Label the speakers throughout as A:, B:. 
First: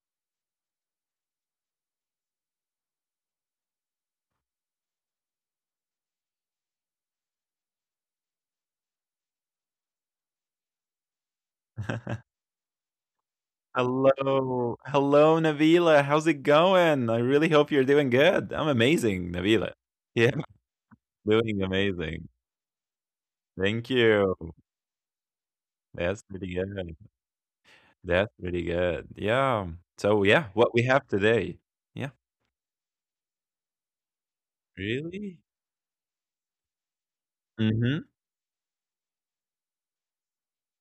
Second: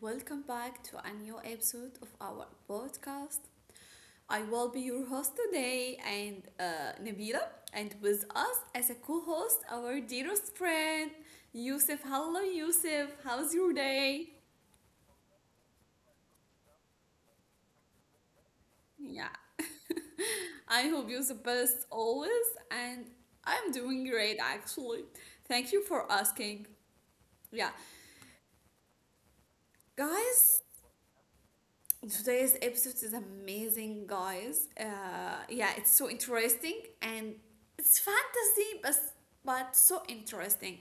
A: welcome back to a new episode of our podcast. I will be your host today, and Nabila, and with us as a co host, our dearest friend, Yusuf. Hello, Yusuf, how's your day?
B: Hello. Hello, Nabila. How's it going? I really hope you're doing good. I'm amazing,
A: Yeah,
B: Nabila. Yeah,
A: I hope you're the
B: doing
A: best
B: amazing.
A: always, and I'm
B: Thank
A: doing
B: you.
A: great actually. Thank you for
B: That's pretty
A: asking.
B: good.
A: Yeah,
B: That's pretty good. Yeah. So, yeah,
A: guys,
B: what we have today. Yeah.
A: today's episode is amazing, guys.
B: Really?
A: Yeah, it's so interesting and
B: Mm-hmm.
A: it's fantasy, but so interesting.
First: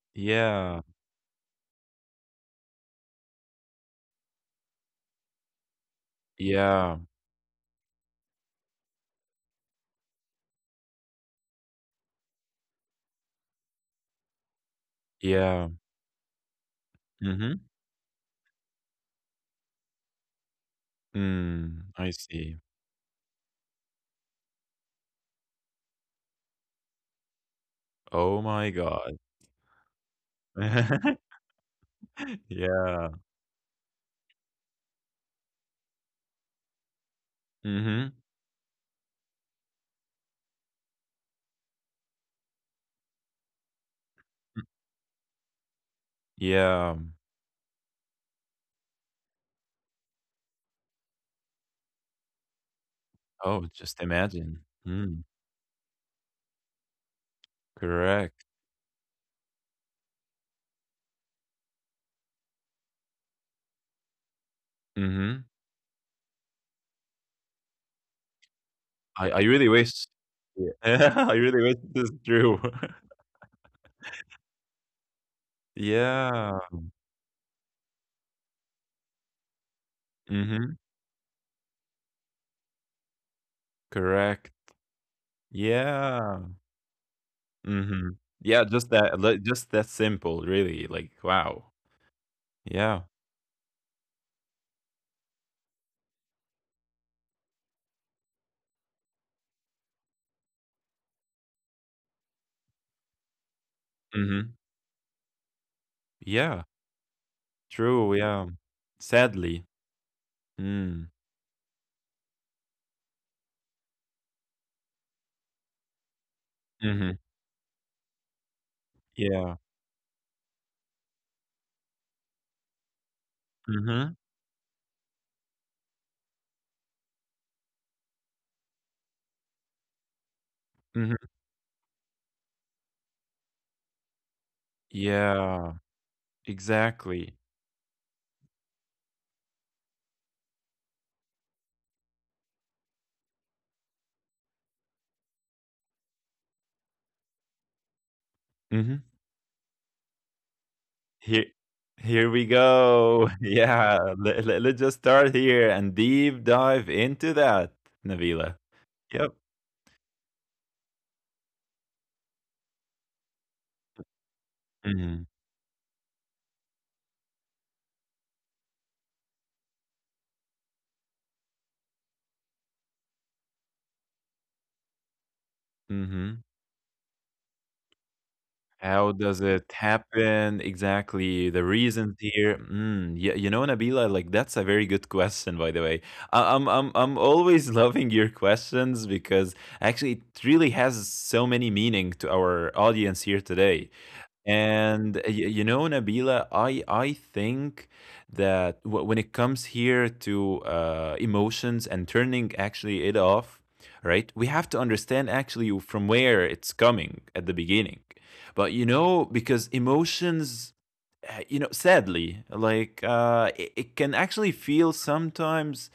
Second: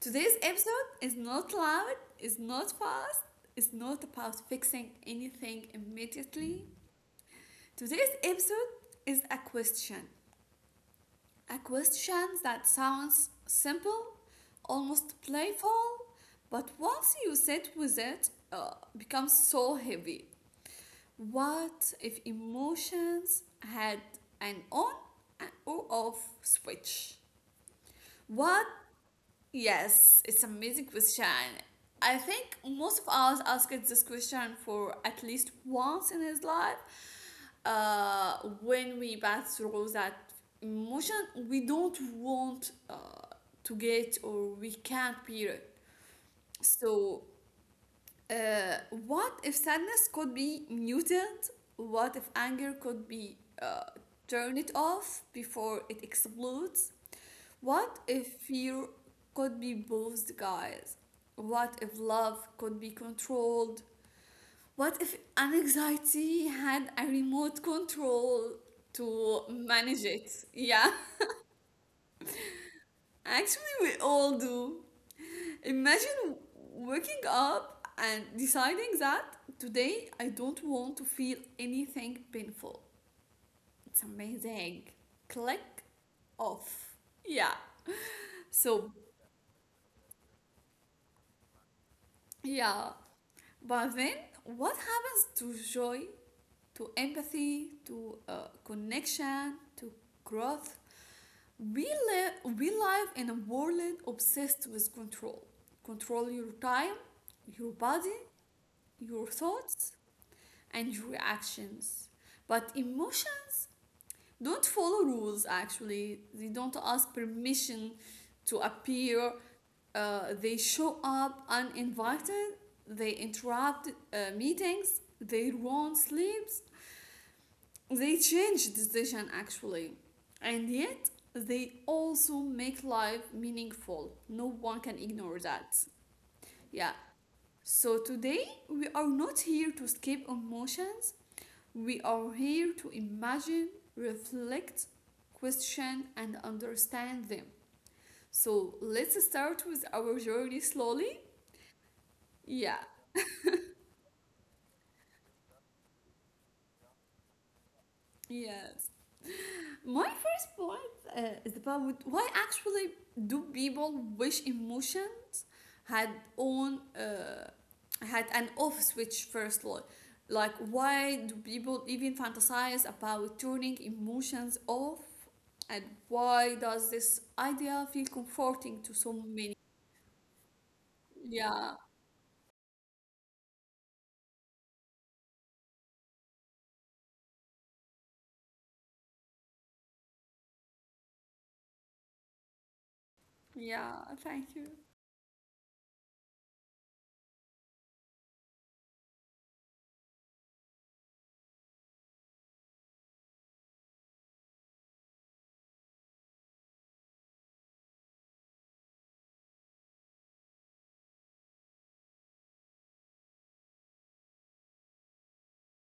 A: Today's
B: Yeah.
A: episode is not loud, is not fast, is not about fixing anything immediately.
B: Yeah.
A: Today's episode is a question. A question that sounds simple, almost
B: Yeah.
A: playful, but once you
B: Mm-hmm.
A: sit with it, becomes so heavy.
B: Mm,
A: What
B: I
A: if
B: see.
A: emotions had an on and or off switch?
B: Oh
A: What?
B: my God.
A: Yes, it's an amazing question. I think most of
B: Yeah.
A: us asked this question for at least once in his life.
B: Mm-hmm.
A: When we pass through that emotion, we don't want to get or we can't bear it.
B: Yeah.
A: So uh, what if sadness could be muted? What if anger could be
B: Oh, just imagine.
A: turned it
B: Mm,
A: off before it explodes? What if
B: correct.
A: fear could be both guys? What if love could be controlled? What if
B: Mhm.
A: anxiety had a remote control
B: I I
A: to
B: really wish
A: manage it?
B: Yeah.
A: Yeah,
B: I really wish this is true.
A: actually, we all do. Imagine
B: Yeah.
A: waking up and deciding that today I don't
B: Mhm.
A: want to feel anything painful. It's
B: Correct.
A: amazing. Click
B: Yeah.
A: off. Yeah.
B: Mhm. Yeah, just
A: So,
B: that li just that simple, really, like, wow. Yeah.
A: yeah. But then what happens to joy, to empathy, to connection, to growth? We live in a world
B: Mhm.
A: obsessed with control. Control your
B: Yeah.
A: time, your
B: True,
A: body,
B: yeah.
A: your
B: Sadly.
A: thoughts, and
B: Mm.
A: reactions. But emotions don't follow rules actually, they don't
B: Mhm.
A: ask permission to appear,
B: Yeah.
A: they show up uninvited, they interrupt
B: Mhm.
A: meetings, they ruin sleeps, they change decision actually. And yet,
B: Mhm.
A: they also make life meaningful. No one can ignore that.
B: Yeah.
A: Yeah.
B: Exactly.
A: So today we are not here to skip emotions. We are here to imagine, reflect, question, and understand them. So
B: Mhm.
A: let's start with our journey slowly.
B: Here, here we
A: Yeah,
B: go. Yeah, us just start here and deep dive into that, Navila.
A: yes.
B: Yep.
A: My first point is about why actually do people wish
B: Hmm.
A: emotions had on had an off switch first, like why do people even fantasize about turning emotions off, and
B: Hmm.
A: why does this idea feel comforting to
B: How
A: so
B: does
A: many?
B: it happen exactly? The
A: Yeah,
B: reasons here. Mm, yeah, you know, Nabila, like that's a very good question, by the way. I'm always loving your questions because actually it really has so many meaning to our audience here today.
A: yeah, thank you.
B: And you know, Nabila, I think that when it comes here to emotions and turning actually it off, right? We have to understand actually from where it's coming at the beginning. But you know, because emotions, you know, sadly, it can actually feel sometimes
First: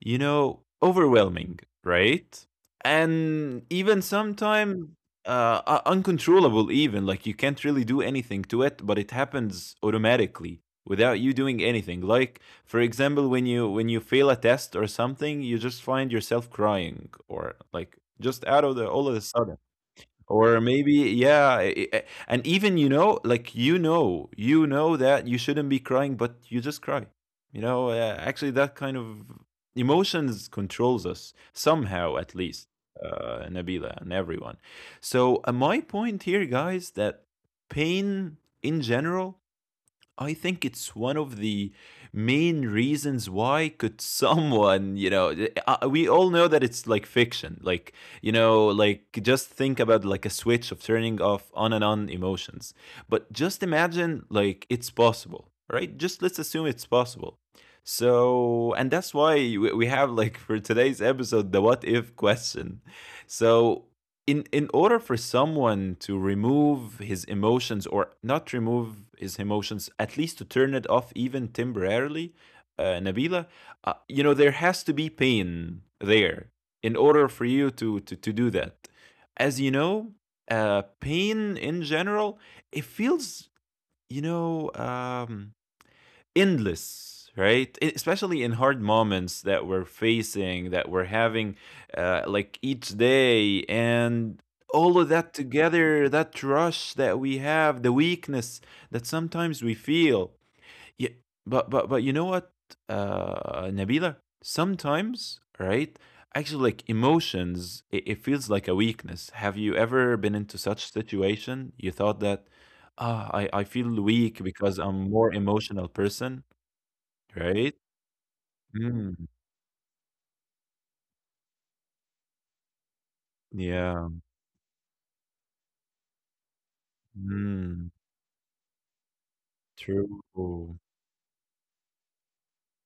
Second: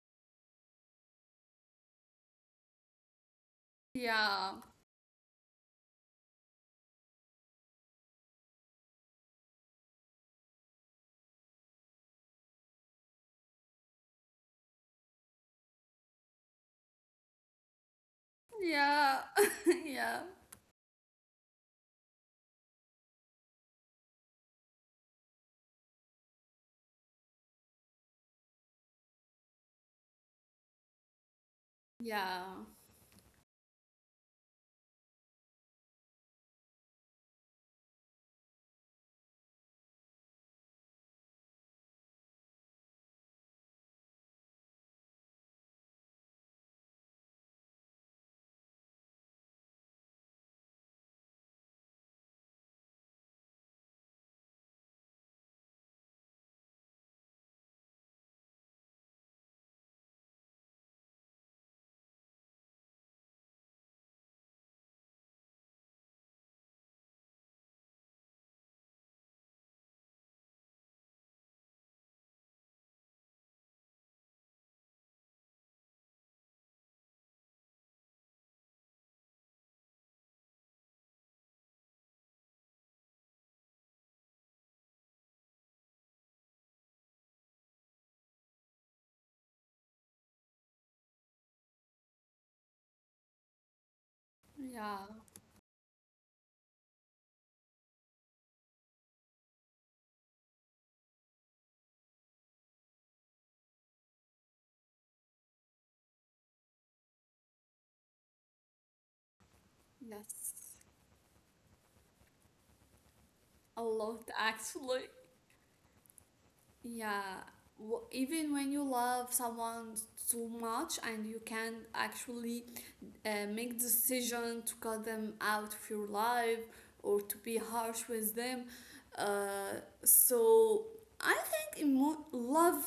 B: you know, overwhelming, right? And even
A: Yeah,
B: sometimes uncontrollable, even like you can't really do anything to it, but it happens automatically without you doing anything. Like, for example, when you fail a test or something, you just find yourself crying or like just out of the all of a
A: yeah.
B: sudden.
A: Yeah,
B: Or maybe, yeah, and even you know, like you know that you shouldn't be crying, but you just cry. You know, actually, that kind of emotions controls us somehow, at
A: yeah,
B: least, Nabila and everyone. So my point here, guys, that pain in general I think it's one of the main reasons why could someone, you know, we all know that it's like fiction. Like, you know, like just think about like a switch of turning off on and on emotions. But just imagine like it's possible, right? Just let's assume it's possible. So, and that's why we have like for today's episode the what if question. So, in order for someone to remove his emotions or not remove his emotions at least to turn it off even temporarily, Nabila, you know there has to be pain there in order for you to do that. As you know, pain in general, it feels, you know, endless, right? Especially in hard moments that we're facing, that we're having, like each day, and all
A: yeah,
B: of that together, that rush that we have, the weakness that sometimes we feel, yeah, but you know what, uh, Nabila, sometimes, right, actually like emotions, it feels like a weakness. Have you ever been into
A: yes,
B: such situation you thought that ah, I
A: a
B: feel
A: lot
B: weak because
A: actually.
B: I'm more emotional person.
A: Yeah,
B: Right?
A: w- even when you
B: Mm,
A: love someone too much and you can actually make
B: yeah.
A: decision to cut them out of your life or to be
B: Mm,
A: harsh with them.
B: true.
A: So I think love,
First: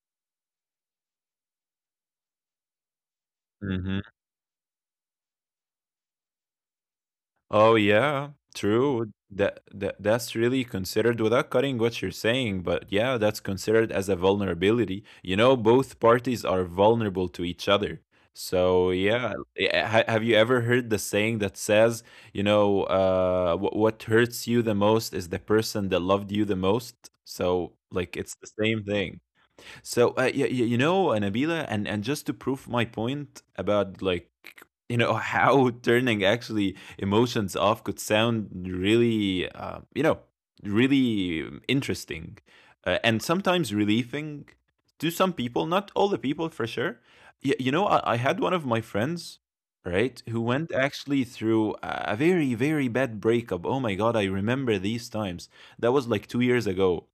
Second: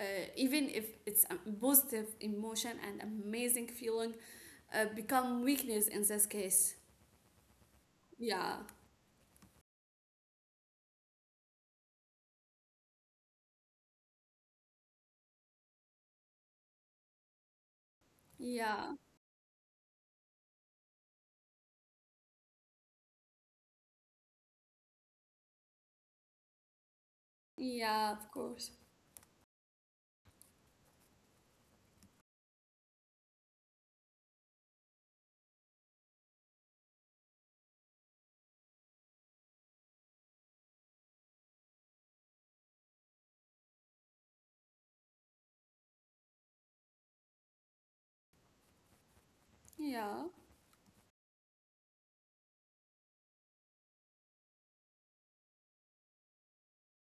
A: uh, even if it's a positive emotion and amazing
B: Mhm.
A: feeling, become weakness in this case.
B: Oh, yeah,
A: Yeah,
B: true. That that's really considered without cutting what you're saying, but yeah, that's considered as a vulnerability. You know, both parties are vulnerable to each other. So
A: yeah,
B: yeah, have you ever heard the saying that says, you know, what hurts you the most is the person that loved you the most? So
A: yeah,
B: like,
A: of
B: it's the
A: course.
B: same thing. So you, you know, Nabila, and just to prove my point about like you know how turning actually emotions off could sound really you know really interesting, and sometimes relieving to some people, not all the people for sure. You know, I had one of my friends, right,
A: Yeah,
B: who went actually through a very, very bad breakup. Oh my God, I remember these times. That was like 2 years ago,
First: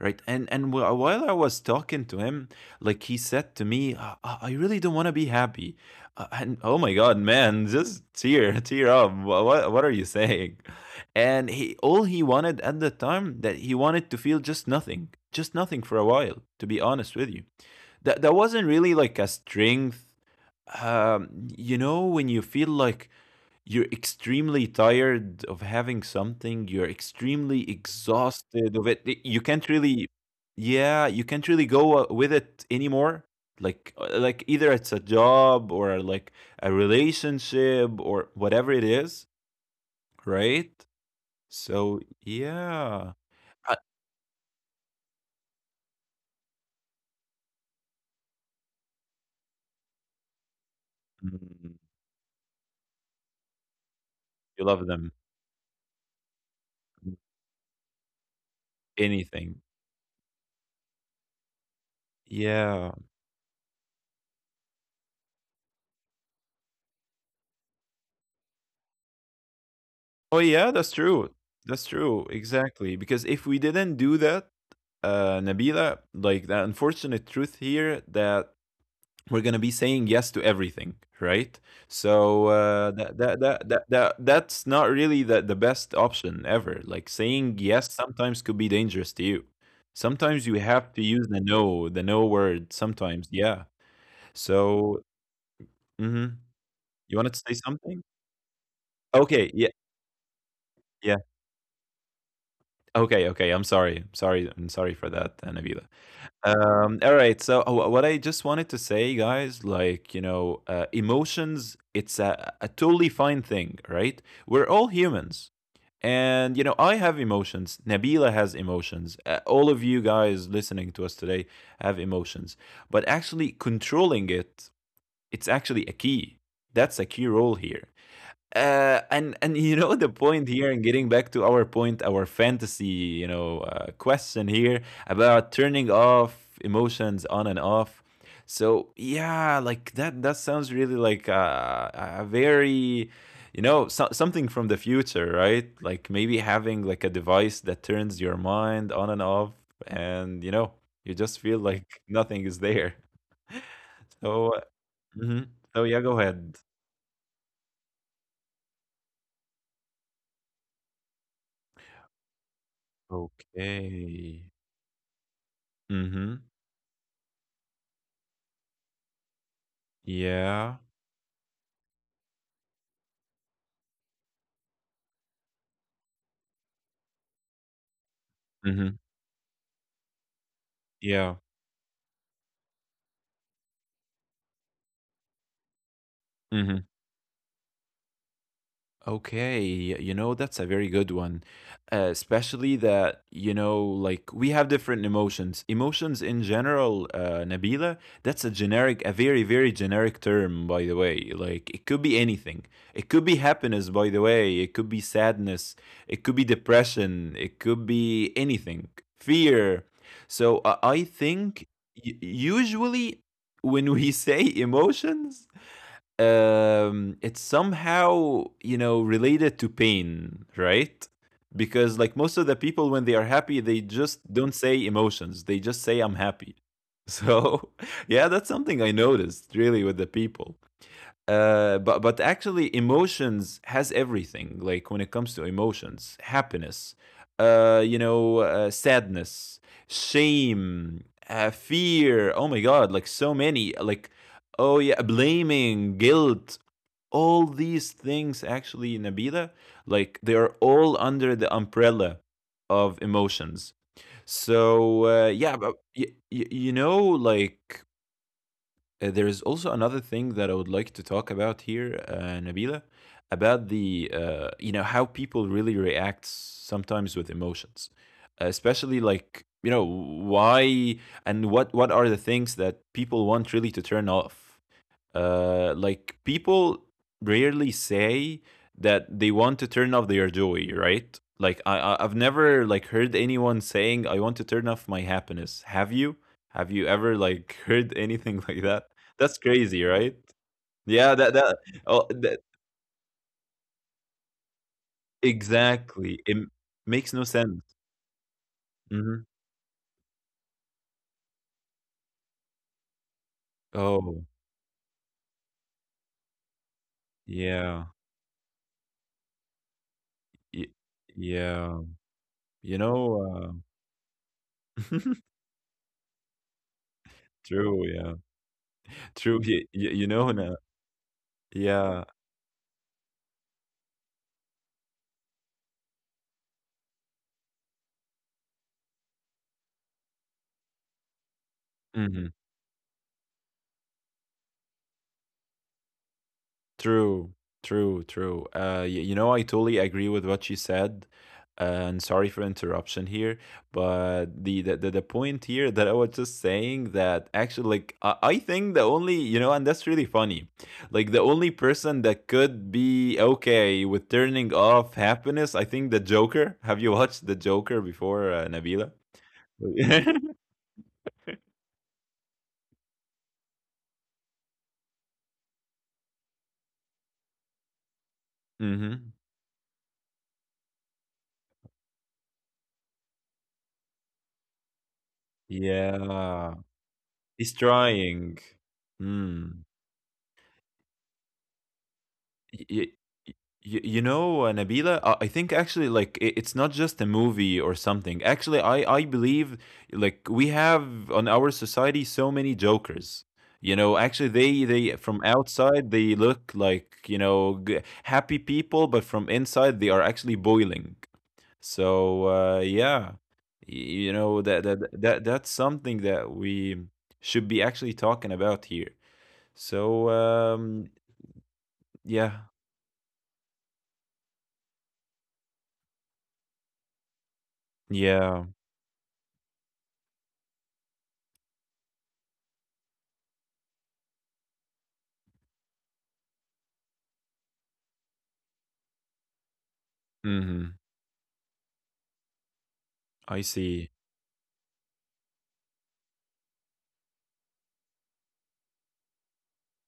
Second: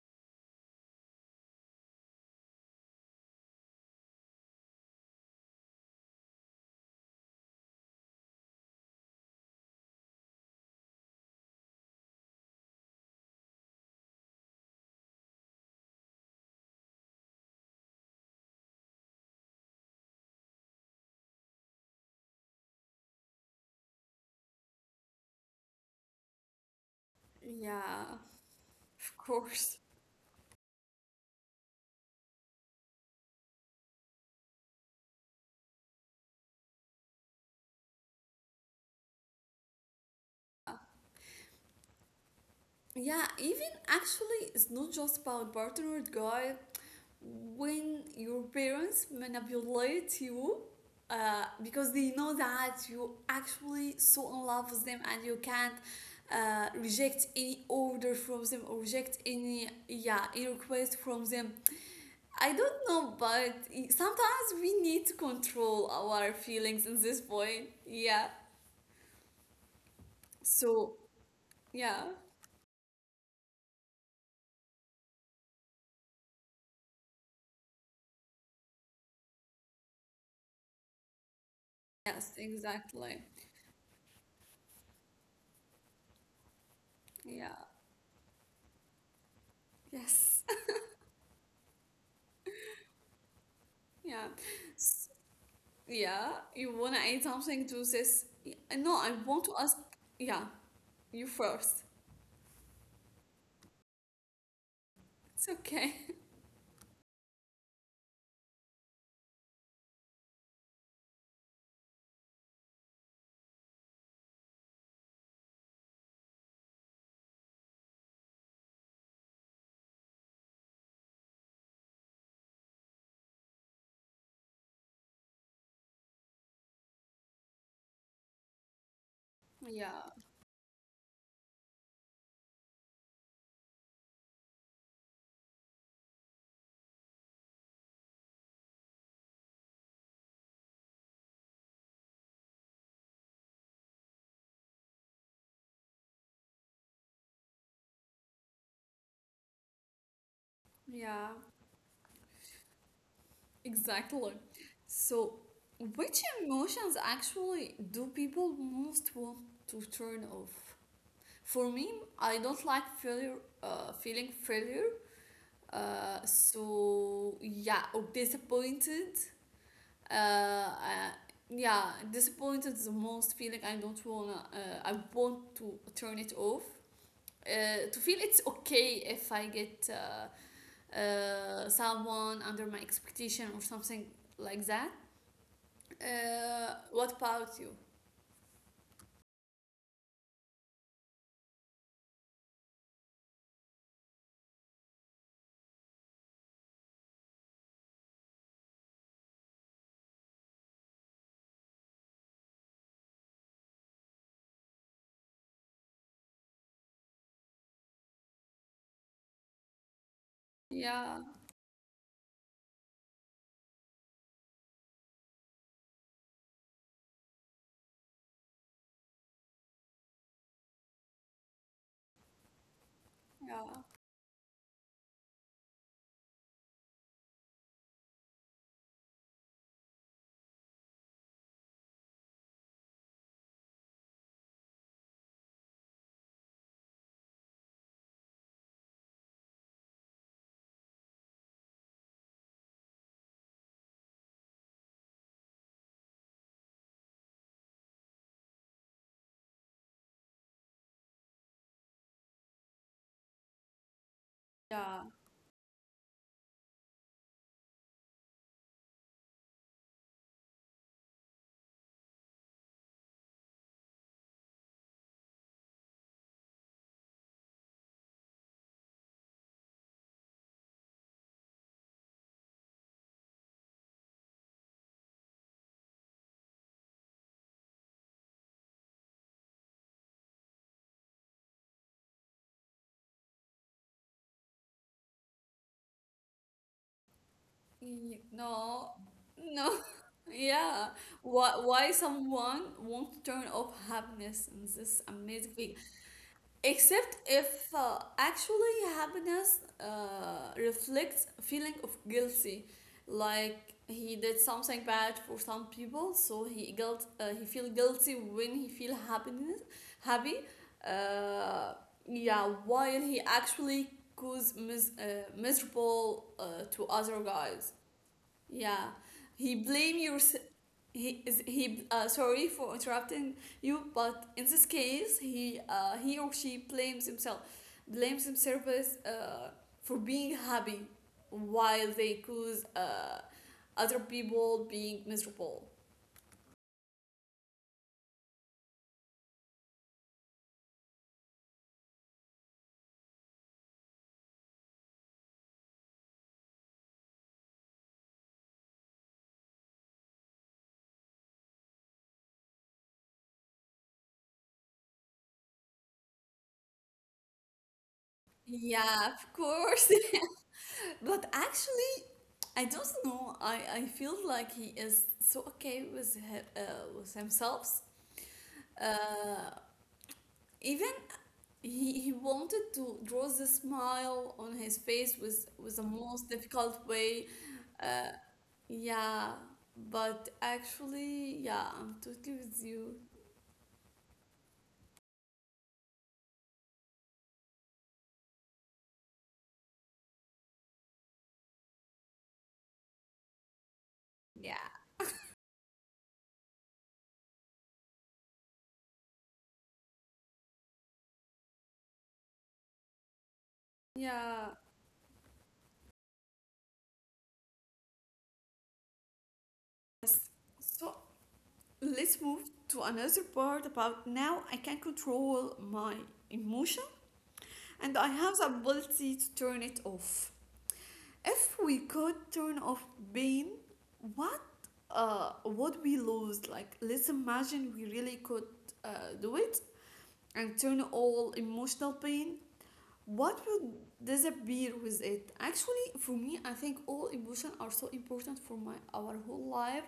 B: right. And while I was talking to him, like he said to me, I really don't want to be happy. And oh my God, man, just tear tear up. What are you saying? And he, all he wanted at the time that he wanted to feel just nothing, just nothing for a while, to be honest with you. That that wasn't really like a strength. Um, you know when you feel like you're extremely tired of having something. You're extremely
A: yeah,
B: exhausted of it.
A: of
B: You can't
A: course.
B: really, yeah, you can't really go with it anymore. Like either it's a job or like a relationship or whatever it is, right? So yeah,
A: Yeah, even
B: I-
A: actually, it's not just about partnered guy. When your parents manipulate you,
B: Mm,
A: because they know that you actually so in
B: you
A: love with
B: love
A: them,
B: them.
A: and you can't reject any order from them or reject
B: Anything.
A: any yeah any request from them. I don't
B: Yeah.
A: know, but sometimes we need to control our feelings in this point. Yeah.
B: Oh yeah, that's
A: So
B: true. That's
A: yeah.
B: true. Exactly. Because if we didn't do that, Nabila, like the unfortunate truth here that we're gonna be saying yes to everything, right?
A: Yes,
B: So
A: exactly.
B: that, that that's not really the best option ever. Like saying
A: Yeah.
B: yes sometimes could be dangerous to you.
A: Yes.
B: Sometimes you have to use the no word. Sometimes, yeah.
A: Yeah. S-
B: So,
A: Yeah.
B: mhm.
A: You wanna
B: You
A: add
B: wanted to say
A: something to
B: something?
A: this? Y- No, I want
B: Okay.
A: to
B: Yeah.
A: ask. Yeah,
B: Yeah.
A: you first.
B: Okay, okay. I'm sorry. Sorry. I'm sorry for that,
A: It's okay.
B: Nabila. All right. So what I just wanted to say, guys, like you know, emotions. It's a totally fine thing, right? We're all humans, and you know, I have emotions. Nabila has emotions. All of you guys listening to us today have emotions, but actually controlling it, it's actually a key. That's a key role here. And you know
A: Yeah.
B: the point here, and getting back to our point, our fantasy, you know, question here about turning off emotions on and off. So yeah, like that that sounds really like a very, you know, so, something from the future, right? Like maybe having like a device that turns your mind on and off, and you know, you
A: Yeah.
B: just feel like nothing is there.
A: Exactly.
B: So,
A: So,
B: mhm. So yeah, go
A: which
B: ahead.
A: emotions actually do people most want to turn off? For me, I don't like failure. Feeling
B: Okay.
A: failure.
B: Mhm.
A: So yeah, or disappointed. Uh,
B: Yeah.
A: yeah, disappointed is the most feeling I don't wanna I want to turn it off, to feel it's
B: Mhm.
A: okay if I get
B: Yeah.
A: someone under my expectation or something like that.
B: Mhm.
A: Uh, what about you?
B: Okay. You know, that's a very good one. Especially that, you know, like we have different emotions. Emotions in general, Nabila, that's a generic, a very, very generic term, by the way. Like it could be anything. It could be happiness, by the way. It could be sadness. It could be depression. It could be anything. Fear. So I
A: Yeah,
B: think usually when we say emotions, um, it's somehow you know related to pain, right? Because like most of the people when they are happy they
A: yeah,
B: just don't say emotions, they just say I'm happy. So yeah, that's something I noticed really with the people. But actually emotions has everything. Like when it comes to emotions, happiness, sadness, shame, fear, oh my God, like so many, like oh yeah, blaming, guilt, all these things actually, Nabila, like they are all under the umbrella of emotions.
A: yeah.
B: So yeah, you know like, there is also another thing that I would like to talk about here, Nabila, about the you know how people really react sometimes with emotions, especially like you know why and what are the things that people want really to turn off. Like people rarely say that they want to turn off their joy, right? Like I've never like heard anyone saying I want to turn off my happiness. Have you? Have you ever like heard
A: Y-
B: anything like that?
A: no,
B: That's crazy,
A: no.
B: right?
A: Yeah,
B: Yeah, that that
A: why
B: oh that
A: someone won't turn off happiness in this amazing thing?
B: exactly. It makes no
A: Except
B: sense.
A: if actually
B: Hmm.
A: happiness reflects a feeling of guilty, like
B: Oh,
A: he did something bad for some people, so he guilt he feel
B: yeah.
A: guilty when he feel happiness happy.
B: Y- yeah.
A: Uh, yeah,
B: You
A: while
B: know,
A: he actually cause miserable to other guys.
B: true, yeah.
A: Yeah,
B: True. You,
A: he
B: you
A: blame
B: know,
A: your
B: na-
A: he is he
B: yeah.
A: sorry for interrupting you, but in this case he or she blames himself, blames himself as, for being happy, while
B: Mm-hmm.
A: they cause. Other people being miserable.
B: True, true, true. You know, I totally agree with what you said. Uh, and sorry for interruption here, but the point here that I was just saying that actually, like, I think the only you know, and that's really funny, like the only person that could be okay with turning off happiness, I think the Joker. Have you watched the Joker before, Nabila?
A: Yeah, of course.
B: Mm-hmm.
A: But actually, I don't know. I feel like he is so okay with with himself. Uh, even he wanted to draw the smile on his face was the most
B: Yeah,
A: difficult way.
B: he's
A: Uh,
B: trying.
A: yeah,
B: Hmm.
A: but actually yeah, I'm totally with
B: Y- y-
A: you.
B: y- you know, Nabila, I think actually, like, it's not just a movie or something. Actually, I believe like we have on our society so many jokers. You know, actually,
A: Yeah.
B: they from outside they look like you know happy people, but from inside they are actually boiling. So yeah, Y- you know
A: Yeah,
B: that that's something that we should be actually talking about here. So
A: yes. So let's
B: yeah,
A: move to another part about now I can control my emotion and I have
B: yeah.
A: the ability to turn it off. If we could turn off pain, what would we lose? Like, let's imagine we really could uh, do it and
B: Mhm.
A: turn all emotional pain. What
B: I
A: would
B: see.
A: disappear with it? Actually, for me, I think all emotions are so important for my our whole life.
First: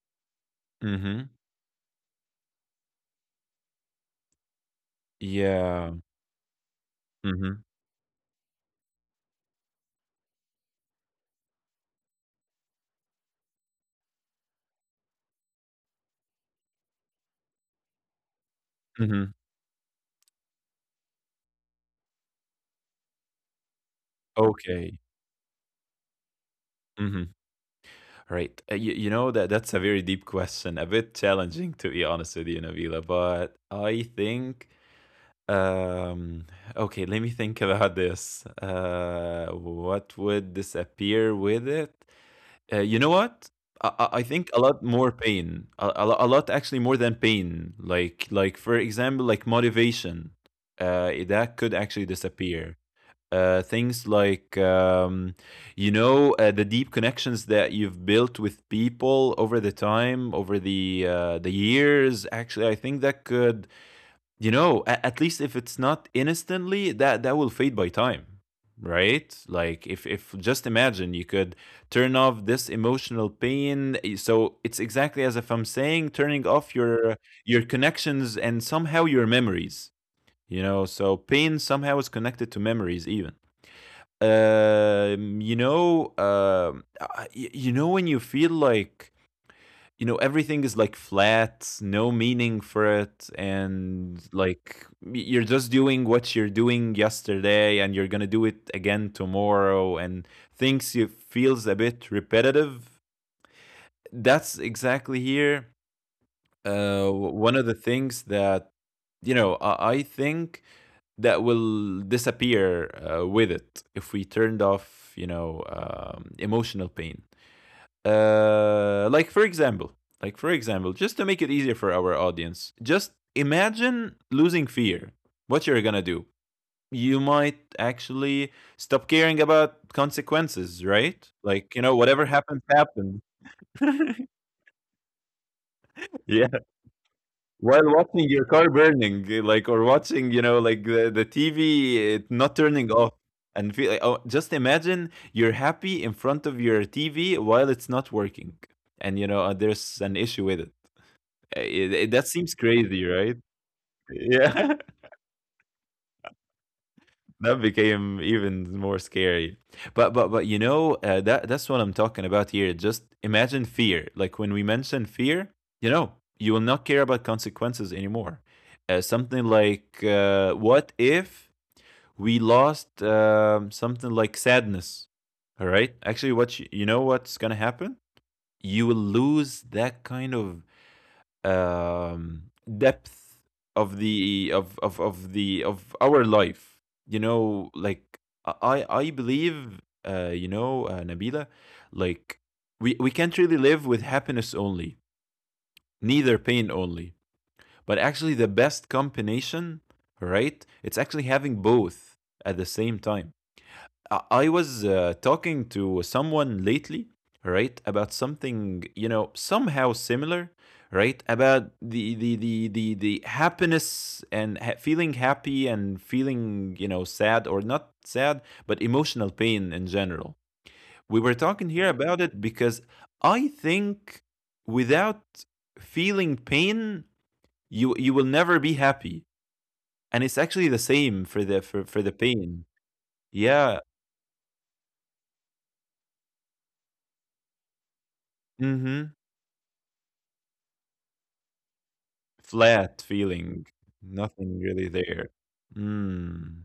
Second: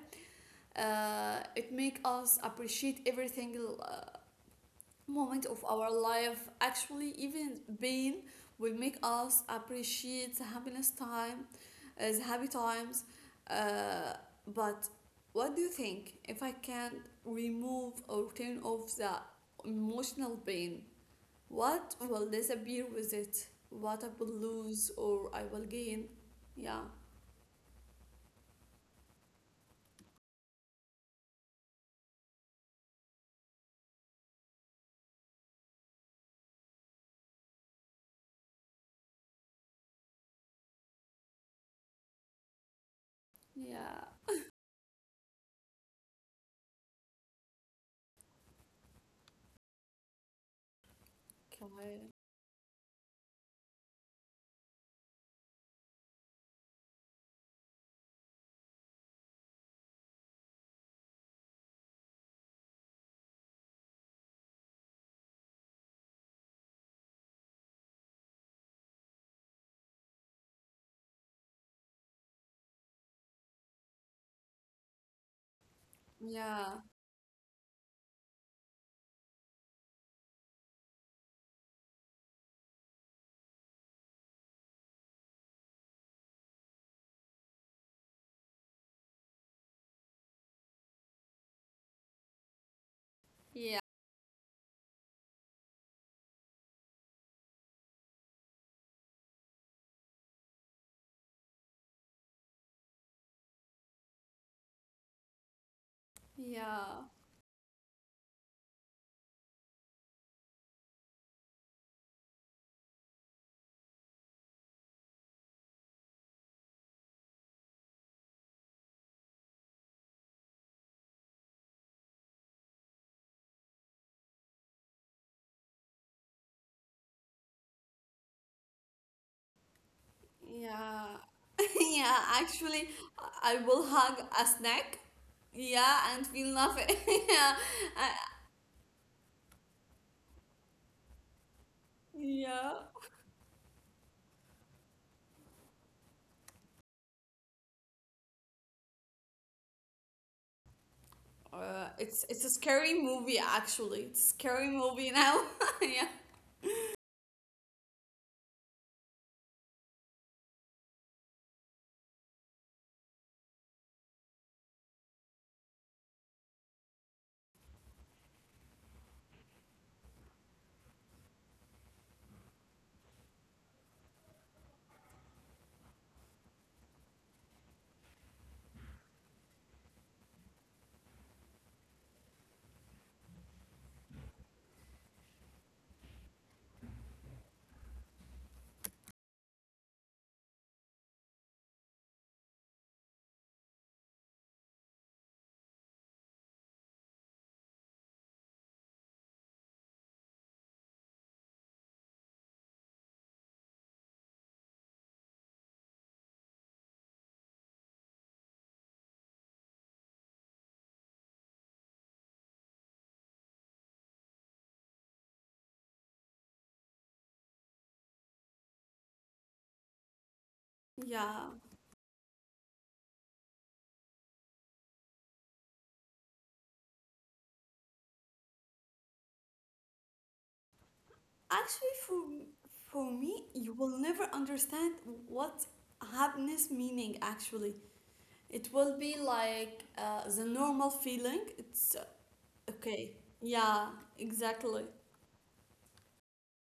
B: Mhm.
A: It make us appreciate everything uh, moment of our
B: Yeah.
A: life, actually even
B: Mhm.
A: pain will make us appreciate the happiness time, the happy times, uh, but what do you think if I can remove or turn off the
B: Mhm.
A: emotional pain? What will disappear with it? What I will lose
B: Okay.
A: or I will gain? Yeah,
B: Mhm. Right. You, you know that that's a very deep question, a bit challenging to be honest with you, Nabila. But I think, um, okay, let me think about this. What would disappear with it? You know what? I,
A: yeah,
B: I I think a lot more pain, a lot, actually more than pain. Like for example, like motivation, that could actually
A: okay,
B: disappear. Things like the deep connections that you've built with people over the time, over the the years. Actually, I think that could, at least, if it's not instantly, that will fade by time, right? Like, if just imagine you could turn off this emotional pain, so it's exactly as if I'm saying turning off
A: yeah,
B: your connections and somehow your memories. You know, so pain somehow is connected to memories even. um you know um uh, you know, when you feel like everything is like flat, no meaning for it,
A: yeah,
B: and like you're just doing what you're doing yesterday, and you're gonna do it again tomorrow, and things, you feels a bit repetitive. That's exactly here. uh
A: yeah.
B: One of the things that, I think, that will disappear with it if we turned off, emotional pain. Uh, like for example, like for example, just to make it easier for our audience, just imagine losing fear. What you're gonna do? You might actually stop caring about consequences,
A: Yeah,
B: right? Like, you know,
A: yeah,
B: whatever happens,
A: actually,
B: happened.
A: I will hug a snack. Yeah, and
B: Yeah.
A: feel nothing. Yeah,
B: While
A: I,
B: watching your car burning, like, or watching, you know, like the TV it not turning
A: yeah.
B: off, and feel, oh, just imagine you're happy in front of your TV while it's not working, and, you know, there's an issue with it. That
A: It's
B: seems
A: a
B: crazy,
A: scary
B: right?
A: movie actually. It's a scary
B: Yeah.
A: movie now. Yeah.
B: That became even more scary. But you know, that's what I'm talking about here. Just imagine fear. Like, when we mention fear, you know, you will not care about consequences anymore. Something like, what if we lost something like sadness? All right. Actually, you know what's gonna happen? You will lose that kind of um, depth of the of the of our life. You know, like, I believe, you know, Nabila, like, we can't really live with happiness only, neither pain only. But actually, the best combination, right? It's actually having both at the same time. I was talking to someone lately, right, about something, you know, somehow similar, right, about the happiness, and feeling happy and feeling, you know, sad or not sad, but emotional pain in general. We were
A: Yeah.
B: talking here about it because I think without feeling pain, you will never be happy, and it's actually the same for the for,
A: Actually,
B: for the pain.
A: for me, you
B: Yeah.
A: will never understand what happiness meaning actually. It will
B: Mm-hmm.
A: be like the normal feeling. It's
B: Flat
A: okay.
B: feeling,
A: Yeah,
B: nothing
A: exactly.
B: really there. Mm,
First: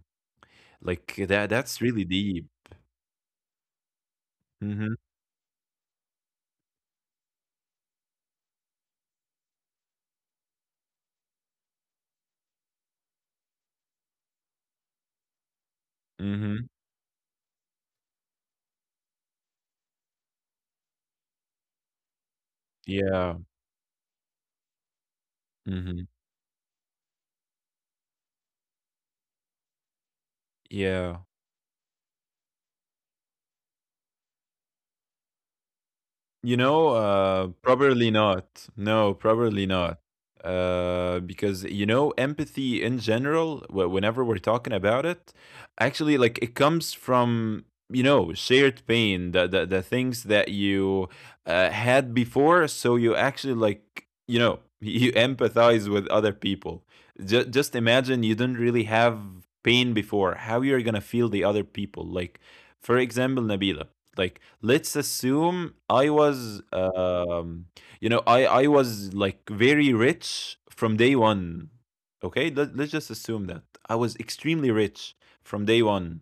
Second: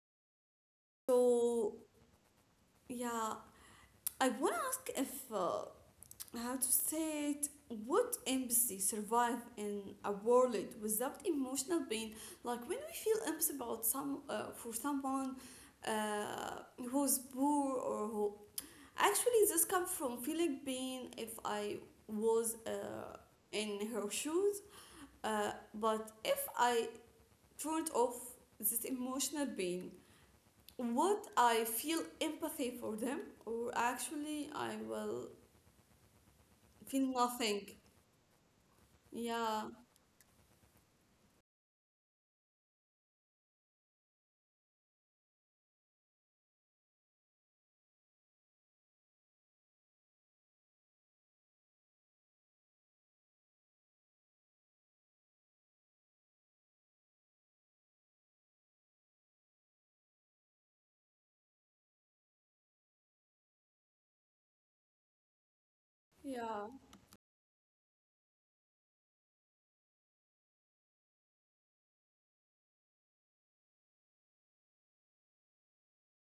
B: like that
A: So,
B: that's really deep.
A: yeah, I want to ask
B: Mhm.
A: if, how to say it, would empathy survive in a world without emotional pain? Like when we feel empathy about some for someone uh,
B: Mhm.
A: who's poor or who actually this comes from feeling pain. If I was
B: Yeah.
A: in her shoes, but
B: Mhm.
A: if I turned off this emotional pain, would
B: Yeah.
A: I feel empathy for them, or actually I will
B: You know,
A: feel nothing.
B: probably not. No,
A: Yeah,
B: probably not. Because you know, empathy in general, whenever we're talking about it, actually, like, it comes from, you know, shared pain, the things that you had before, so you actually, like, you know, you empathize with other people. Just imagine you didn't really have pain before, how you're gonna feel the other people. Like, for example, Nabila, like, let's assume I
A: yeah,
B: was you know I was like very rich from day one. Okay. Let's just assume that I was extremely rich from day one.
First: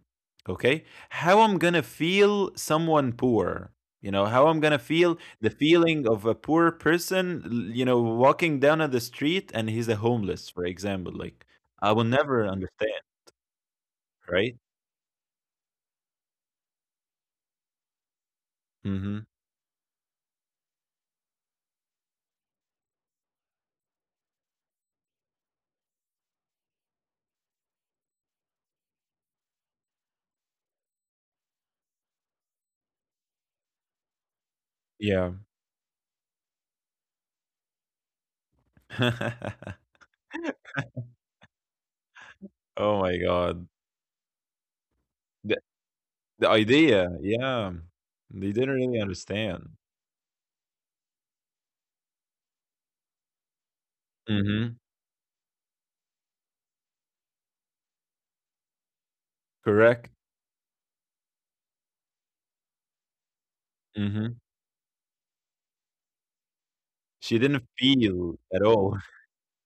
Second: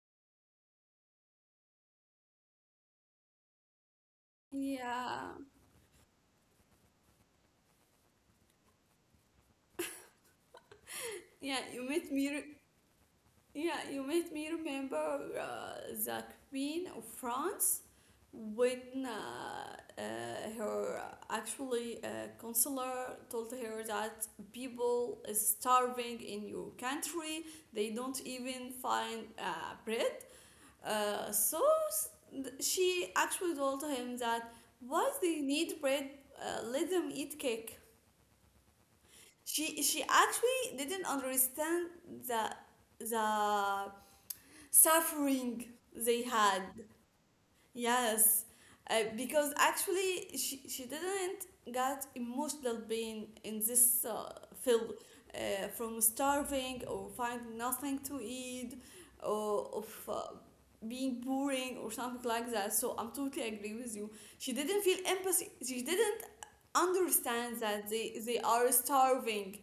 B: Okay. How I'm gonna feel someone poor? You know, how I'm gonna feel
A: yeah,
B: the feeling of a poor person, walking down on the street, and he's a homeless, for example, like,
A: yeah. You
B: I will
A: made me.
B: never understand,
A: Yeah, you made me
B: right?
A: remember the Queen of France when uh,
B: Mm-hmm.
A: uh, her actually consular told her that people is starving in your country. They don't even find bread. So th- she actually told him that why
B: Yeah.
A: they need bread. Let them eat cake. she she actually didn't understand the
B: Oh my God.
A: the suffering they
B: The
A: had.
B: idea, yeah.
A: Yes,
B: They didn't really
A: because
B: understand.
A: actually she didn't get emotional pain in this
B: Mhm.
A: film, from starving or finding nothing to eat, or
B: Correct.
A: of being boring or something like that, so I'm totally agree with you.
B: Mhm.
A: She didn't feel empathy, she didn't
B: She
A: understand
B: didn't
A: that
B: feel
A: they
B: at
A: are
B: all.
A: starving.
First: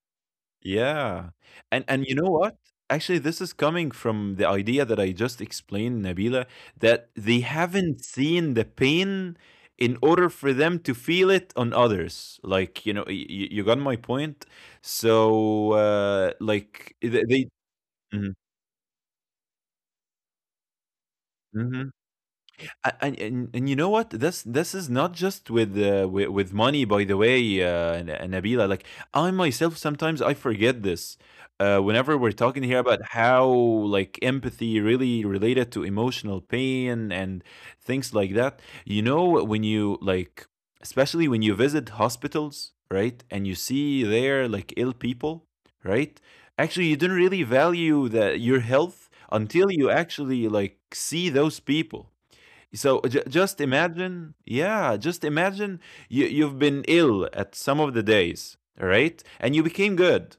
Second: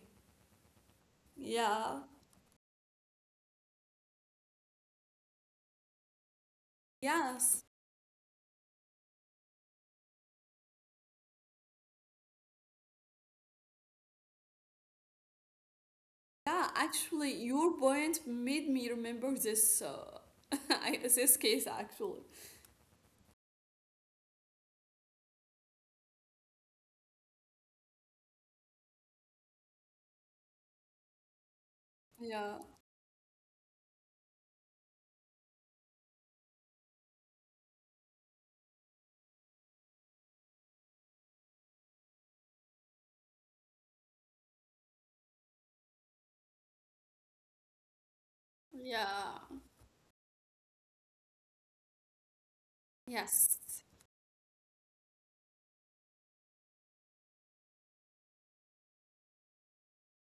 B: Yeah. And
A: Yeah,
B: and you know what? Actually, this is coming from the idea that I just explained, Nabila, that they
A: yes.
B: haven't seen the pain in order for them to feel it on others. Like, you know, you got my point? So,
A: Yeah,
B: like,
A: actually,
B: they.
A: your point
B: Mhm.
A: made me remember this this case
B: Mhm.
A: actually.
B: And you know what, this is not just with with money, by the way, Nabila, like, I myself sometimes I forget this, whenever we're
A: Yeah.
B: talking here about how, like, empathy really related to emotional pain, and things like that. You know, when you, like, especially when you visit hospitals, right, and you see there like ill people, right, actually you don't really value that your health
A: Yeah.
B: until you actually, like, see those people. So ju
A: Yes.
B: just imagine, yeah, just imagine you've been ill at some of the days, all right? And you became good,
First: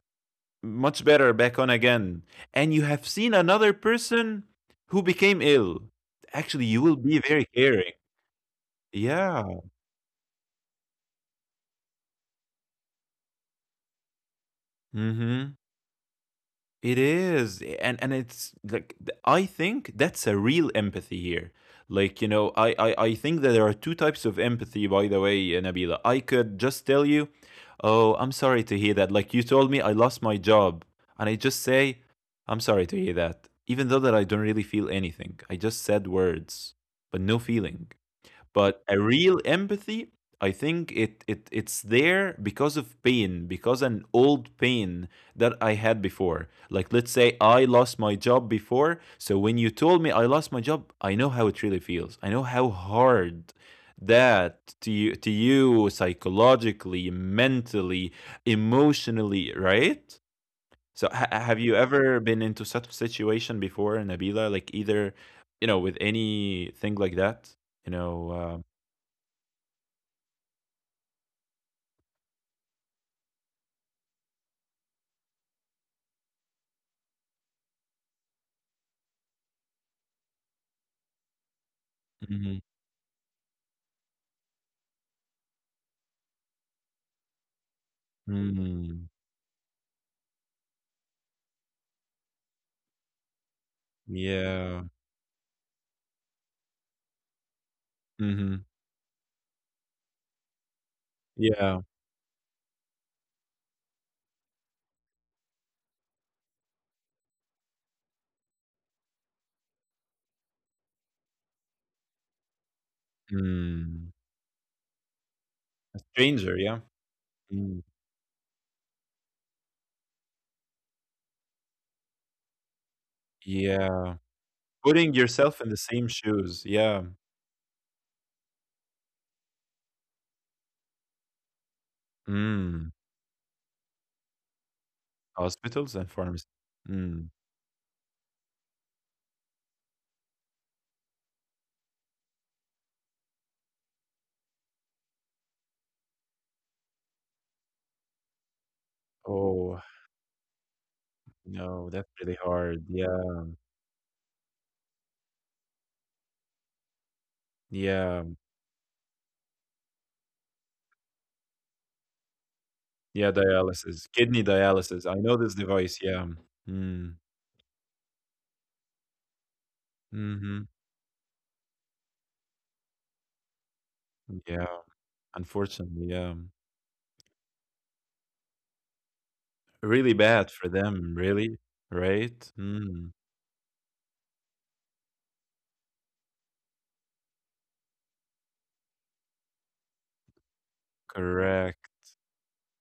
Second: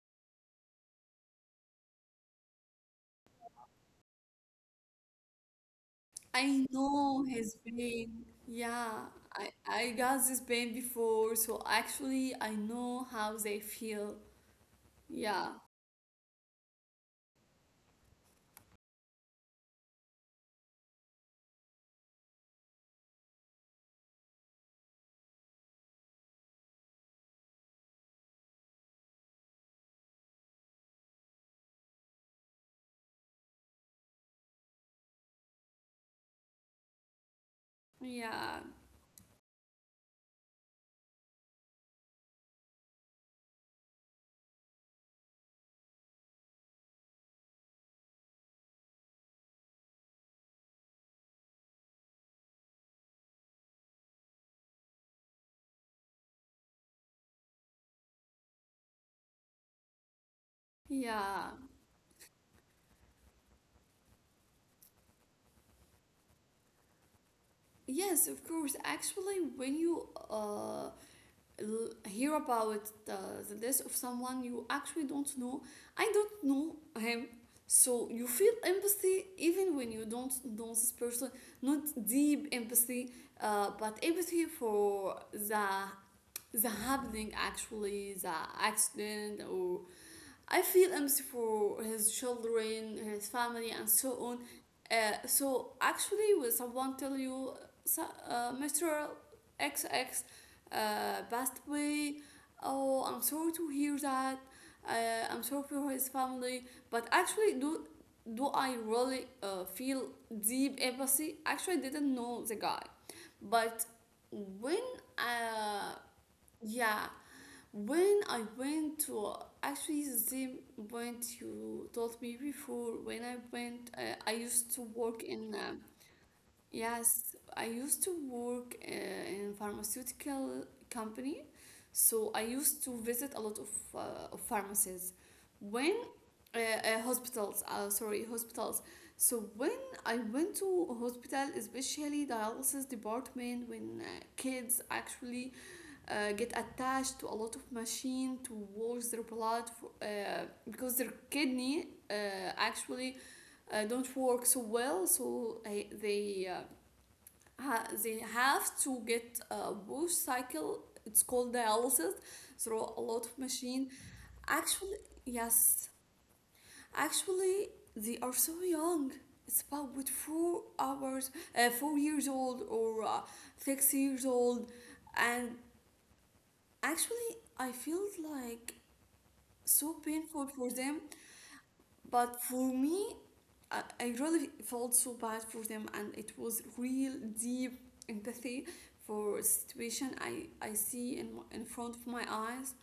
B: much better back on again. And you have seen another person who became ill.
A: I
B: Actually, you will be
A: know
B: very
A: his
B: caring.
A: pain. Yeah,
B: Yeah.
A: I got this pain before, so actually I know how they feel. Yeah.
B: Mhm. It is, and it's like, I think that's a real empathy here. Like, you know, I think that there are two types of empathy. By the way, Nabila, I could just tell you, oh, I'm sorry to hear that. Like, you told me, I lost my job, and I just say, I'm sorry to hear that, even though that I don't really feel anything. I just said words, but no feeling.
A: Yeah.
B: But a real empathy, I think it's there because of pain, because an old pain that I had before. Like, let's say I lost my job before, so when you told me I lost my job, I know how it really feels. I know how hard that to you, psychologically, mentally, emotionally, right? So
A: Yeah.
B: have you ever been into such a situation before, Nabila? Like, either, you know, with anything like that, you
A: Yes,
B: know,
A: of course. Actually, when you hear about the death of someone you actually don't know. I don't know him. So you feel empathy even when you don't know this person. Not deep
B: Mhm.
A: empathy, but empathy for the happening actually, the
B: Mm.
A: accident or I feel empty for his children, his family, and so on.
B: Yeah.
A: So actually, when someone tell you, "So-
B: Mhm.
A: Mr. X, X passed
B: Yeah.
A: away, oh, I'm sorry to hear that. I'm sorry for his family, but actually, do I really feel deep empathy?" Actually, I didn't know the guy, but
B: Mm.
A: when uh,
B: A stranger, yeah.
A: yeah
B: Mm.
A: when I went to actually the same point you told me before, when I went,
B: Yeah.
A: I used to
B: Putting
A: work in,
B: yourself in the same shoes. Yeah.
A: yes, I used to work in pharmaceutical company, so I used
B: Mm.
A: to visit a lot of pharmacies. When
B: Hospitals and pharmacy. Mm.
A: hospitals sorry, hospitals. So when I went to a hospital, especially dialysis department, when kids actually get attached to a lot of machine to wash their blood
B: Oh,
A: for, because their kidney
B: no, that's really hard. Yeah.
A: actually don't work so well, so they they
B: Yeah.
A: have to get a wash cycle, it's called dialysis, through a lot
B: Yeah,
A: of machine
B: dialysis. Kidney
A: actually.
B: dialysis. I know this
A: Yes.
B: device. Yeah. Mm.
A: Actually, they are so young. It's about with four
B: Mhm.
A: hours, 4 years old or 6 years
B: Yeah.
A: old, and
B: Unfortunately, yeah.
A: actually, I feel like so
B: Really
A: painful
B: bad
A: for
B: for
A: them.
B: them, really, right?
A: But for
B: Mm.
A: me, I really felt so bad for them, and it was real deep empathy for situation I see in
B: Correct.
A: front of my eyes,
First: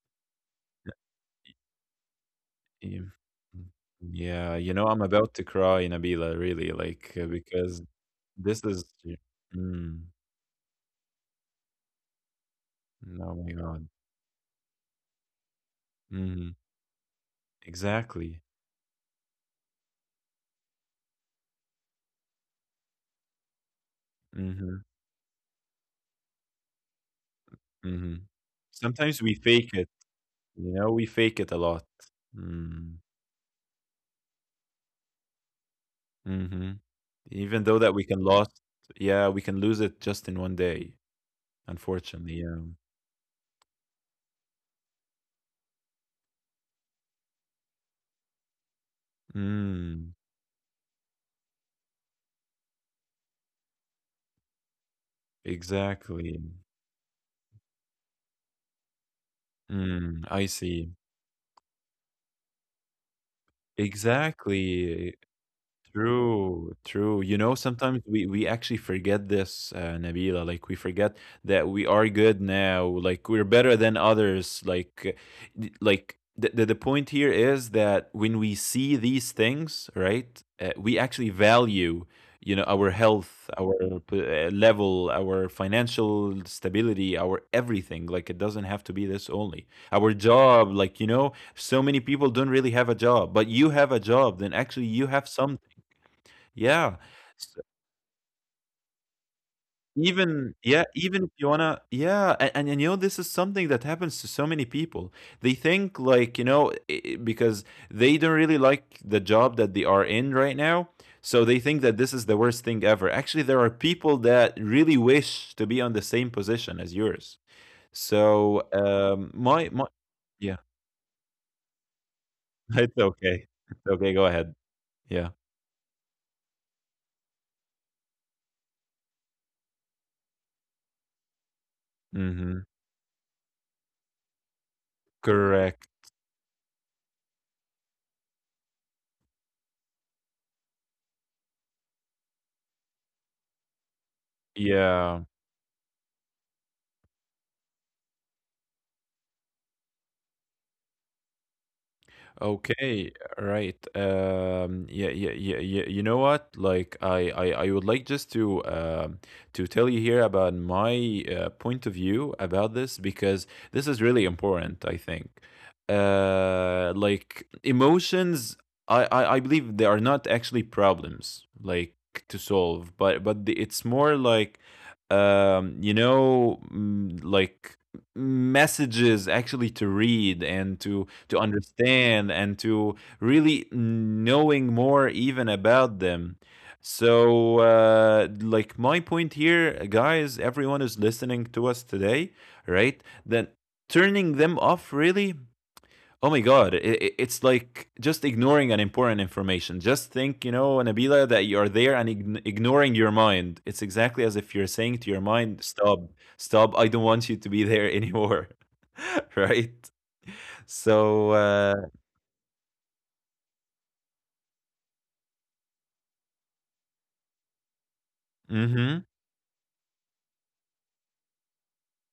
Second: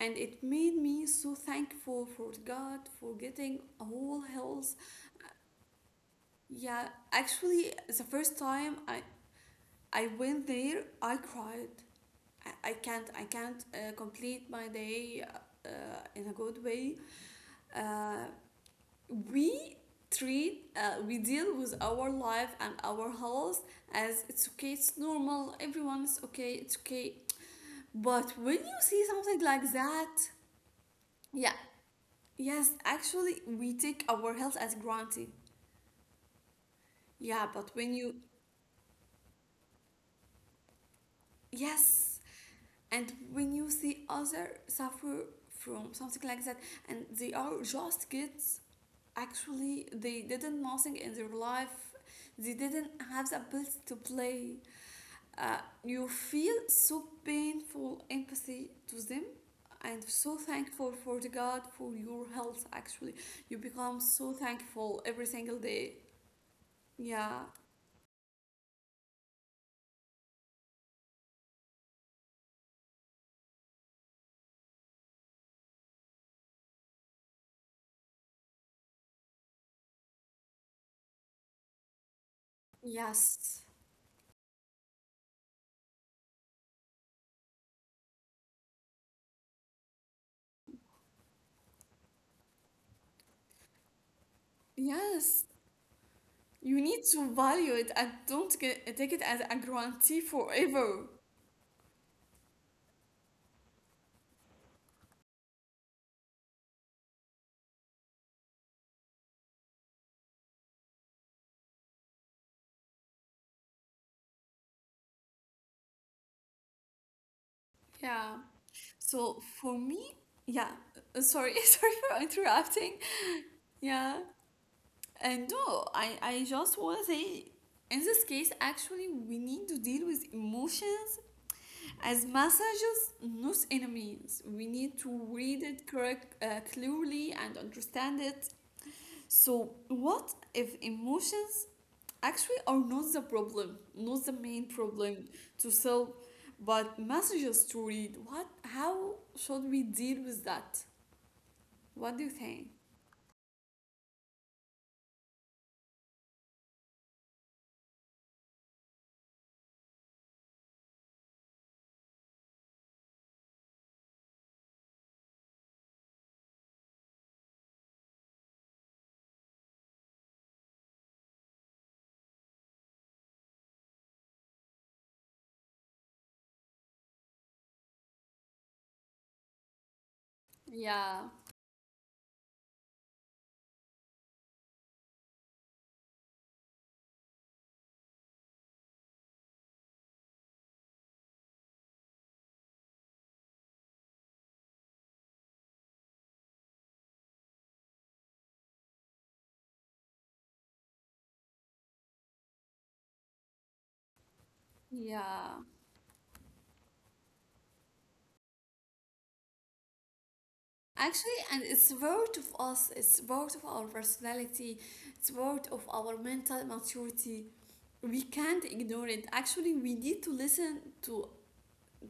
A: and it made me so thankful for God
B: Yeah.
A: for getting
B: Mm.
A: a whole
B: Yeah, you
A: health.
B: know, I'm about to cry, Nabila, really,
A: Yeah,
B: like,
A: actually,
B: because
A: the first
B: this
A: time
B: is,
A: I
B: mm,
A: I went there, I cried. I, I can't I
B: oh my
A: can't
B: God.
A: complete my day uh, in a
B: Hmm.
A: good way. Uh,
B: Exactly.
A: we treat we deal with our life and our health as it's okay,
B: Hmm.
A: it's normal, everyone's okay, it's okay.
B: Hmm.
A: But when you see
B: Sometimes we
A: something
B: fake
A: like
B: it,
A: that,
B: you know, we fake it
A: yeah,
B: a lot.
A: yes,
B: Mm.
A: actually, we take our health as granted.
B: Hmm.
A: Yeah,
B: Even
A: but
B: though
A: when
B: that we
A: you
B: can lost, yeah, we can lose it just in one day,
A: yes
B: unfortunately. Yeah.
A: And when you see other suffer from something like that, and they are just kids, actually
B: Mm,
A: they didn't nothing in their life, they didn't have the ability to play, uh, you
B: exactly.
A: feel so painful empathy to them, and
B: Mm,
A: so
B: I see.
A: thankful for the god for your health. Actually you become so thankful
B: Exactly.
A: every single day.
B: True, true. You
A: Yeah,
B: know, sometimes we actually forget this, Nabila. Like, we forget that we are good now. Like, we're better than others. Like, like the point here is that when we see these things, right, we actually value, you know, our health,
A: yes,
B: our level, our financial stability, our everything. Like, it doesn't have to be this only. Our job, like, you know, so many people don't really have a job, but you have a job, then actually you have
A: yes.
B: some.
A: You
B: Yeah.
A: need to
B: S
A: value it and don't get, take it as a guarantee
B: even yeah,
A: forever.
B: even if you wanna, you know, this is something that happens to so many people. They think, like, you know, I because they don't really like the job that they are in right now, so they think that this is the worst thing ever. Actually, there are people that really wish to be on the same position as yours.
A: Yeah.
B: So,
A: So
B: my
A: for
B: my
A: me,
B: yeah,
A: yeah. Sorry, sorry for interrupting.
B: it's okay. It's okay,
A: Yeah.
B: go ahead. Yeah.
A: And no, I just want to say, in this case, actually, we need to deal with emotions as
B: Mhm.
A: messages, not enemies. We need to read it
B: Correct.
A: correct, clearly and understand it. So, what if emotions actually are not the problem, not the main
B: Yeah.
A: problem to sell, but messages to read. What? How should we deal with that? What do you think?
B: Okay, right. Yeah, yeah, yeah, yeah. You know what? Like, I would like just to tell you here about my point of view about this, because this is really important, I think. Like, emotions, I believe, they are not actually problems, like, to solve, but it's more like, you know, like, messages actually, to read and to
A: Yeah,
B: to understand and to really knowing more even about them. So, like, my point here, guys, everyone is listening to us today, right? Then turning them off, really. Oh my God, it's like just ignoring an important information. Just think, you know, Nabila, that you are there and ignoring your mind. It's exactly as if you're saying to your
A: yeah.
B: mind, stop, stop, I don't want you to be there anymore, right? So,
A: Actually, and
B: uh,
A: it's part of us. It's part of our personality. It's part of our mental maturity. We can't
B: Mhm.
A: ignore it. Actually, we need to listen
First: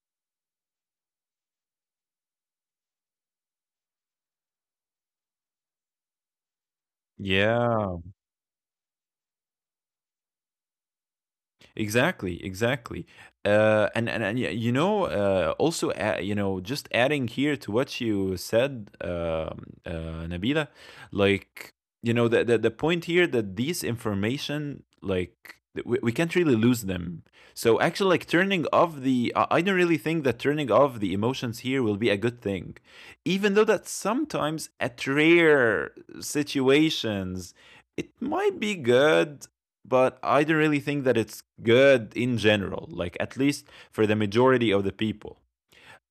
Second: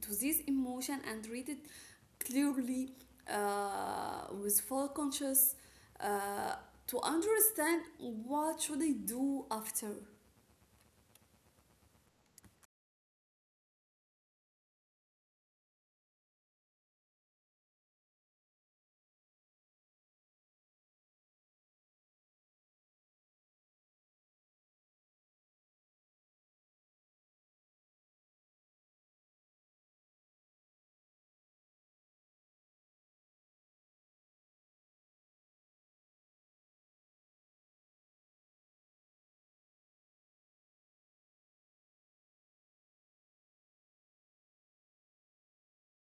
A: to this emotion and read it clearly with full conscious uh, to understand
B: Yeah.
A: what should I do after.
B: Exactly, exactly. You know, also, you know, just adding here to what you said, Nabila, like, you know, the point here, that these information, like we can't really lose them. So actually, like turning off I don't really think that turning off the emotions here will be a good thing, even though that sometimes at rare situations it might be good, but I don't really think that it's good in general, like at least for the majority of the people.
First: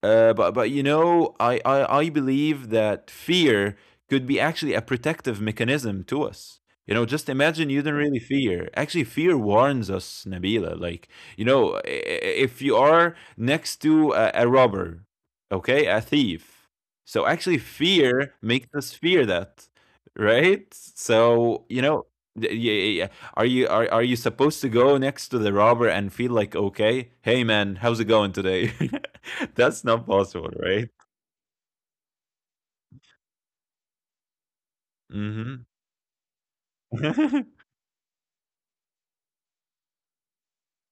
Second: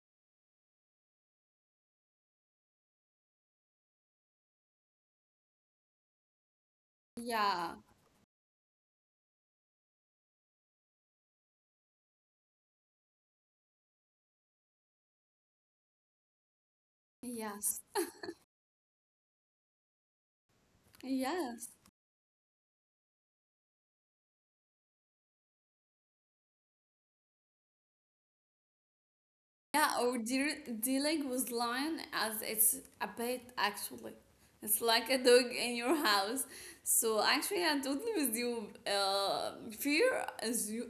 B: But you know, I believe that fear could be actually a protective mechanism to us. You know, just imagine
A: Yeah.
B: you don't really fear. Actually, fear warns us, Nabila. Like you know, if you are next to a robber, okay, a thief. So actually,
A: Yes.
B: fear makes us fear that, right? So
A: Yes.
B: you know, yeah, yeah, yeah, are you are you supposed to go next to the robber and feel like okay? Hey man, how's it going today? That's
A: Yeah,
B: not
A: or
B: possible, right?
A: dealing with lion as it's a pet actually. It's like a dog
B: Mhm.
A: in your house. So actually, I'm totally with you. Fear is you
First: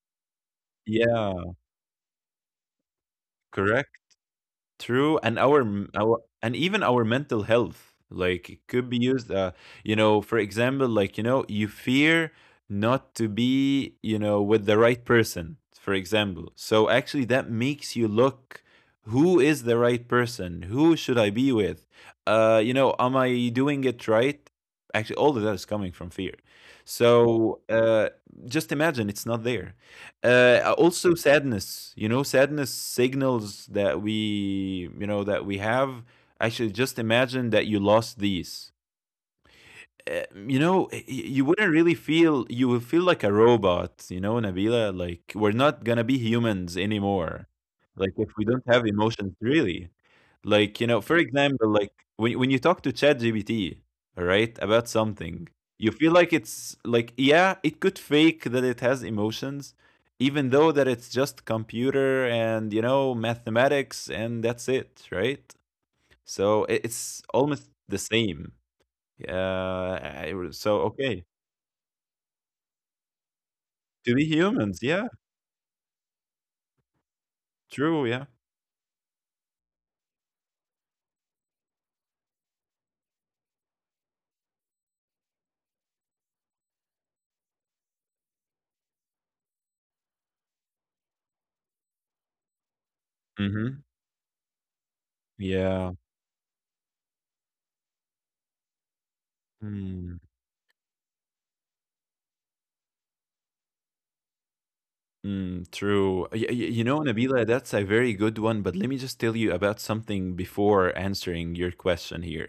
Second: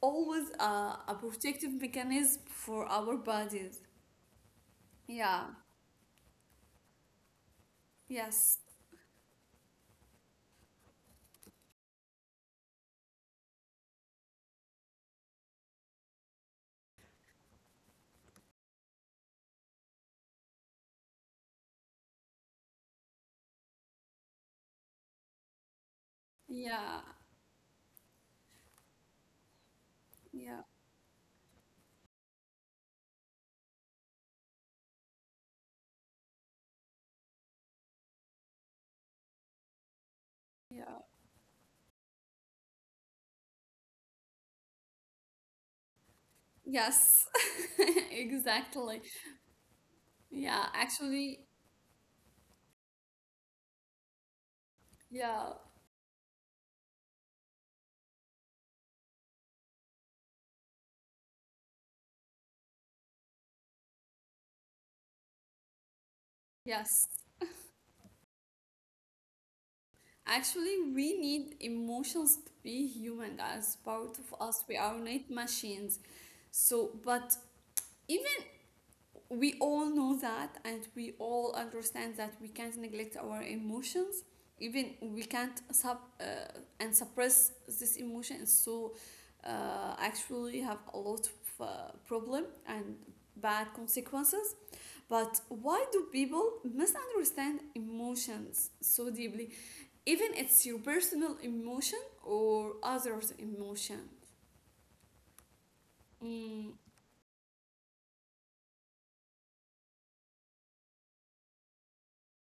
A: always a
B: Yeah,
A: protective mechanism for our bodies.
B: correct. True, and
A: Yeah.
B: our m- our and even our mental health, like it
A: Yes.
B: could be used. You know, for example, like you know, you fear not to be, you know, with the right person. For example, so actually that makes you look who is the right person, who should I be with? You know, am I doing it right? Actually, all of that is coming from fear.
A: Yeah.
B: So just imagine it's not there.
A: Yeah.
B: Also sadness, you know, sadness signals that we, you know, that we have. Actually, just imagine that you lost these. Uh, you know,
A: Yeah.
B: you wouldn't really feel. You will feel like a robot, you know, Nabila. Like we're not gonna be humans
A: Yes.
B: anymore. Like if we don't have
A: Exactly.
B: emotions, really.
A: Yeah.
B: Like, you know, for
A: Actually,
B: example, like when you talk to ChatGPT, all right, about something,
A: yeah.
B: you feel like it's like, yeah, it could fake that it has emotions, even though that it's just computer and, you know, mathematics and that's it, right? So
A: Yes.
B: it's almost the same. I w- so
A: Actually,
B: okay,
A: we need emotions to be human, guys.
B: to be
A: Part of us.
B: humans,
A: We are
B: yeah,
A: not machines. So, but
B: true, yeah.
A: even we all know that and we all understand that we can't neglect our emotions, even we can't sub and suppress this emotion so actually have a lot of problem and bad
B: Mm-hmm.
A: consequences. But why
B: Yeah.
A: do people misunderstand emotions so deeply,
B: Hmm.
A: even it's your personal emotion or others emotion?
B: Mm, true.
A: Mm,
B: You know, Nabila, that's a very good one, but let me just tell you about something before answering your question here,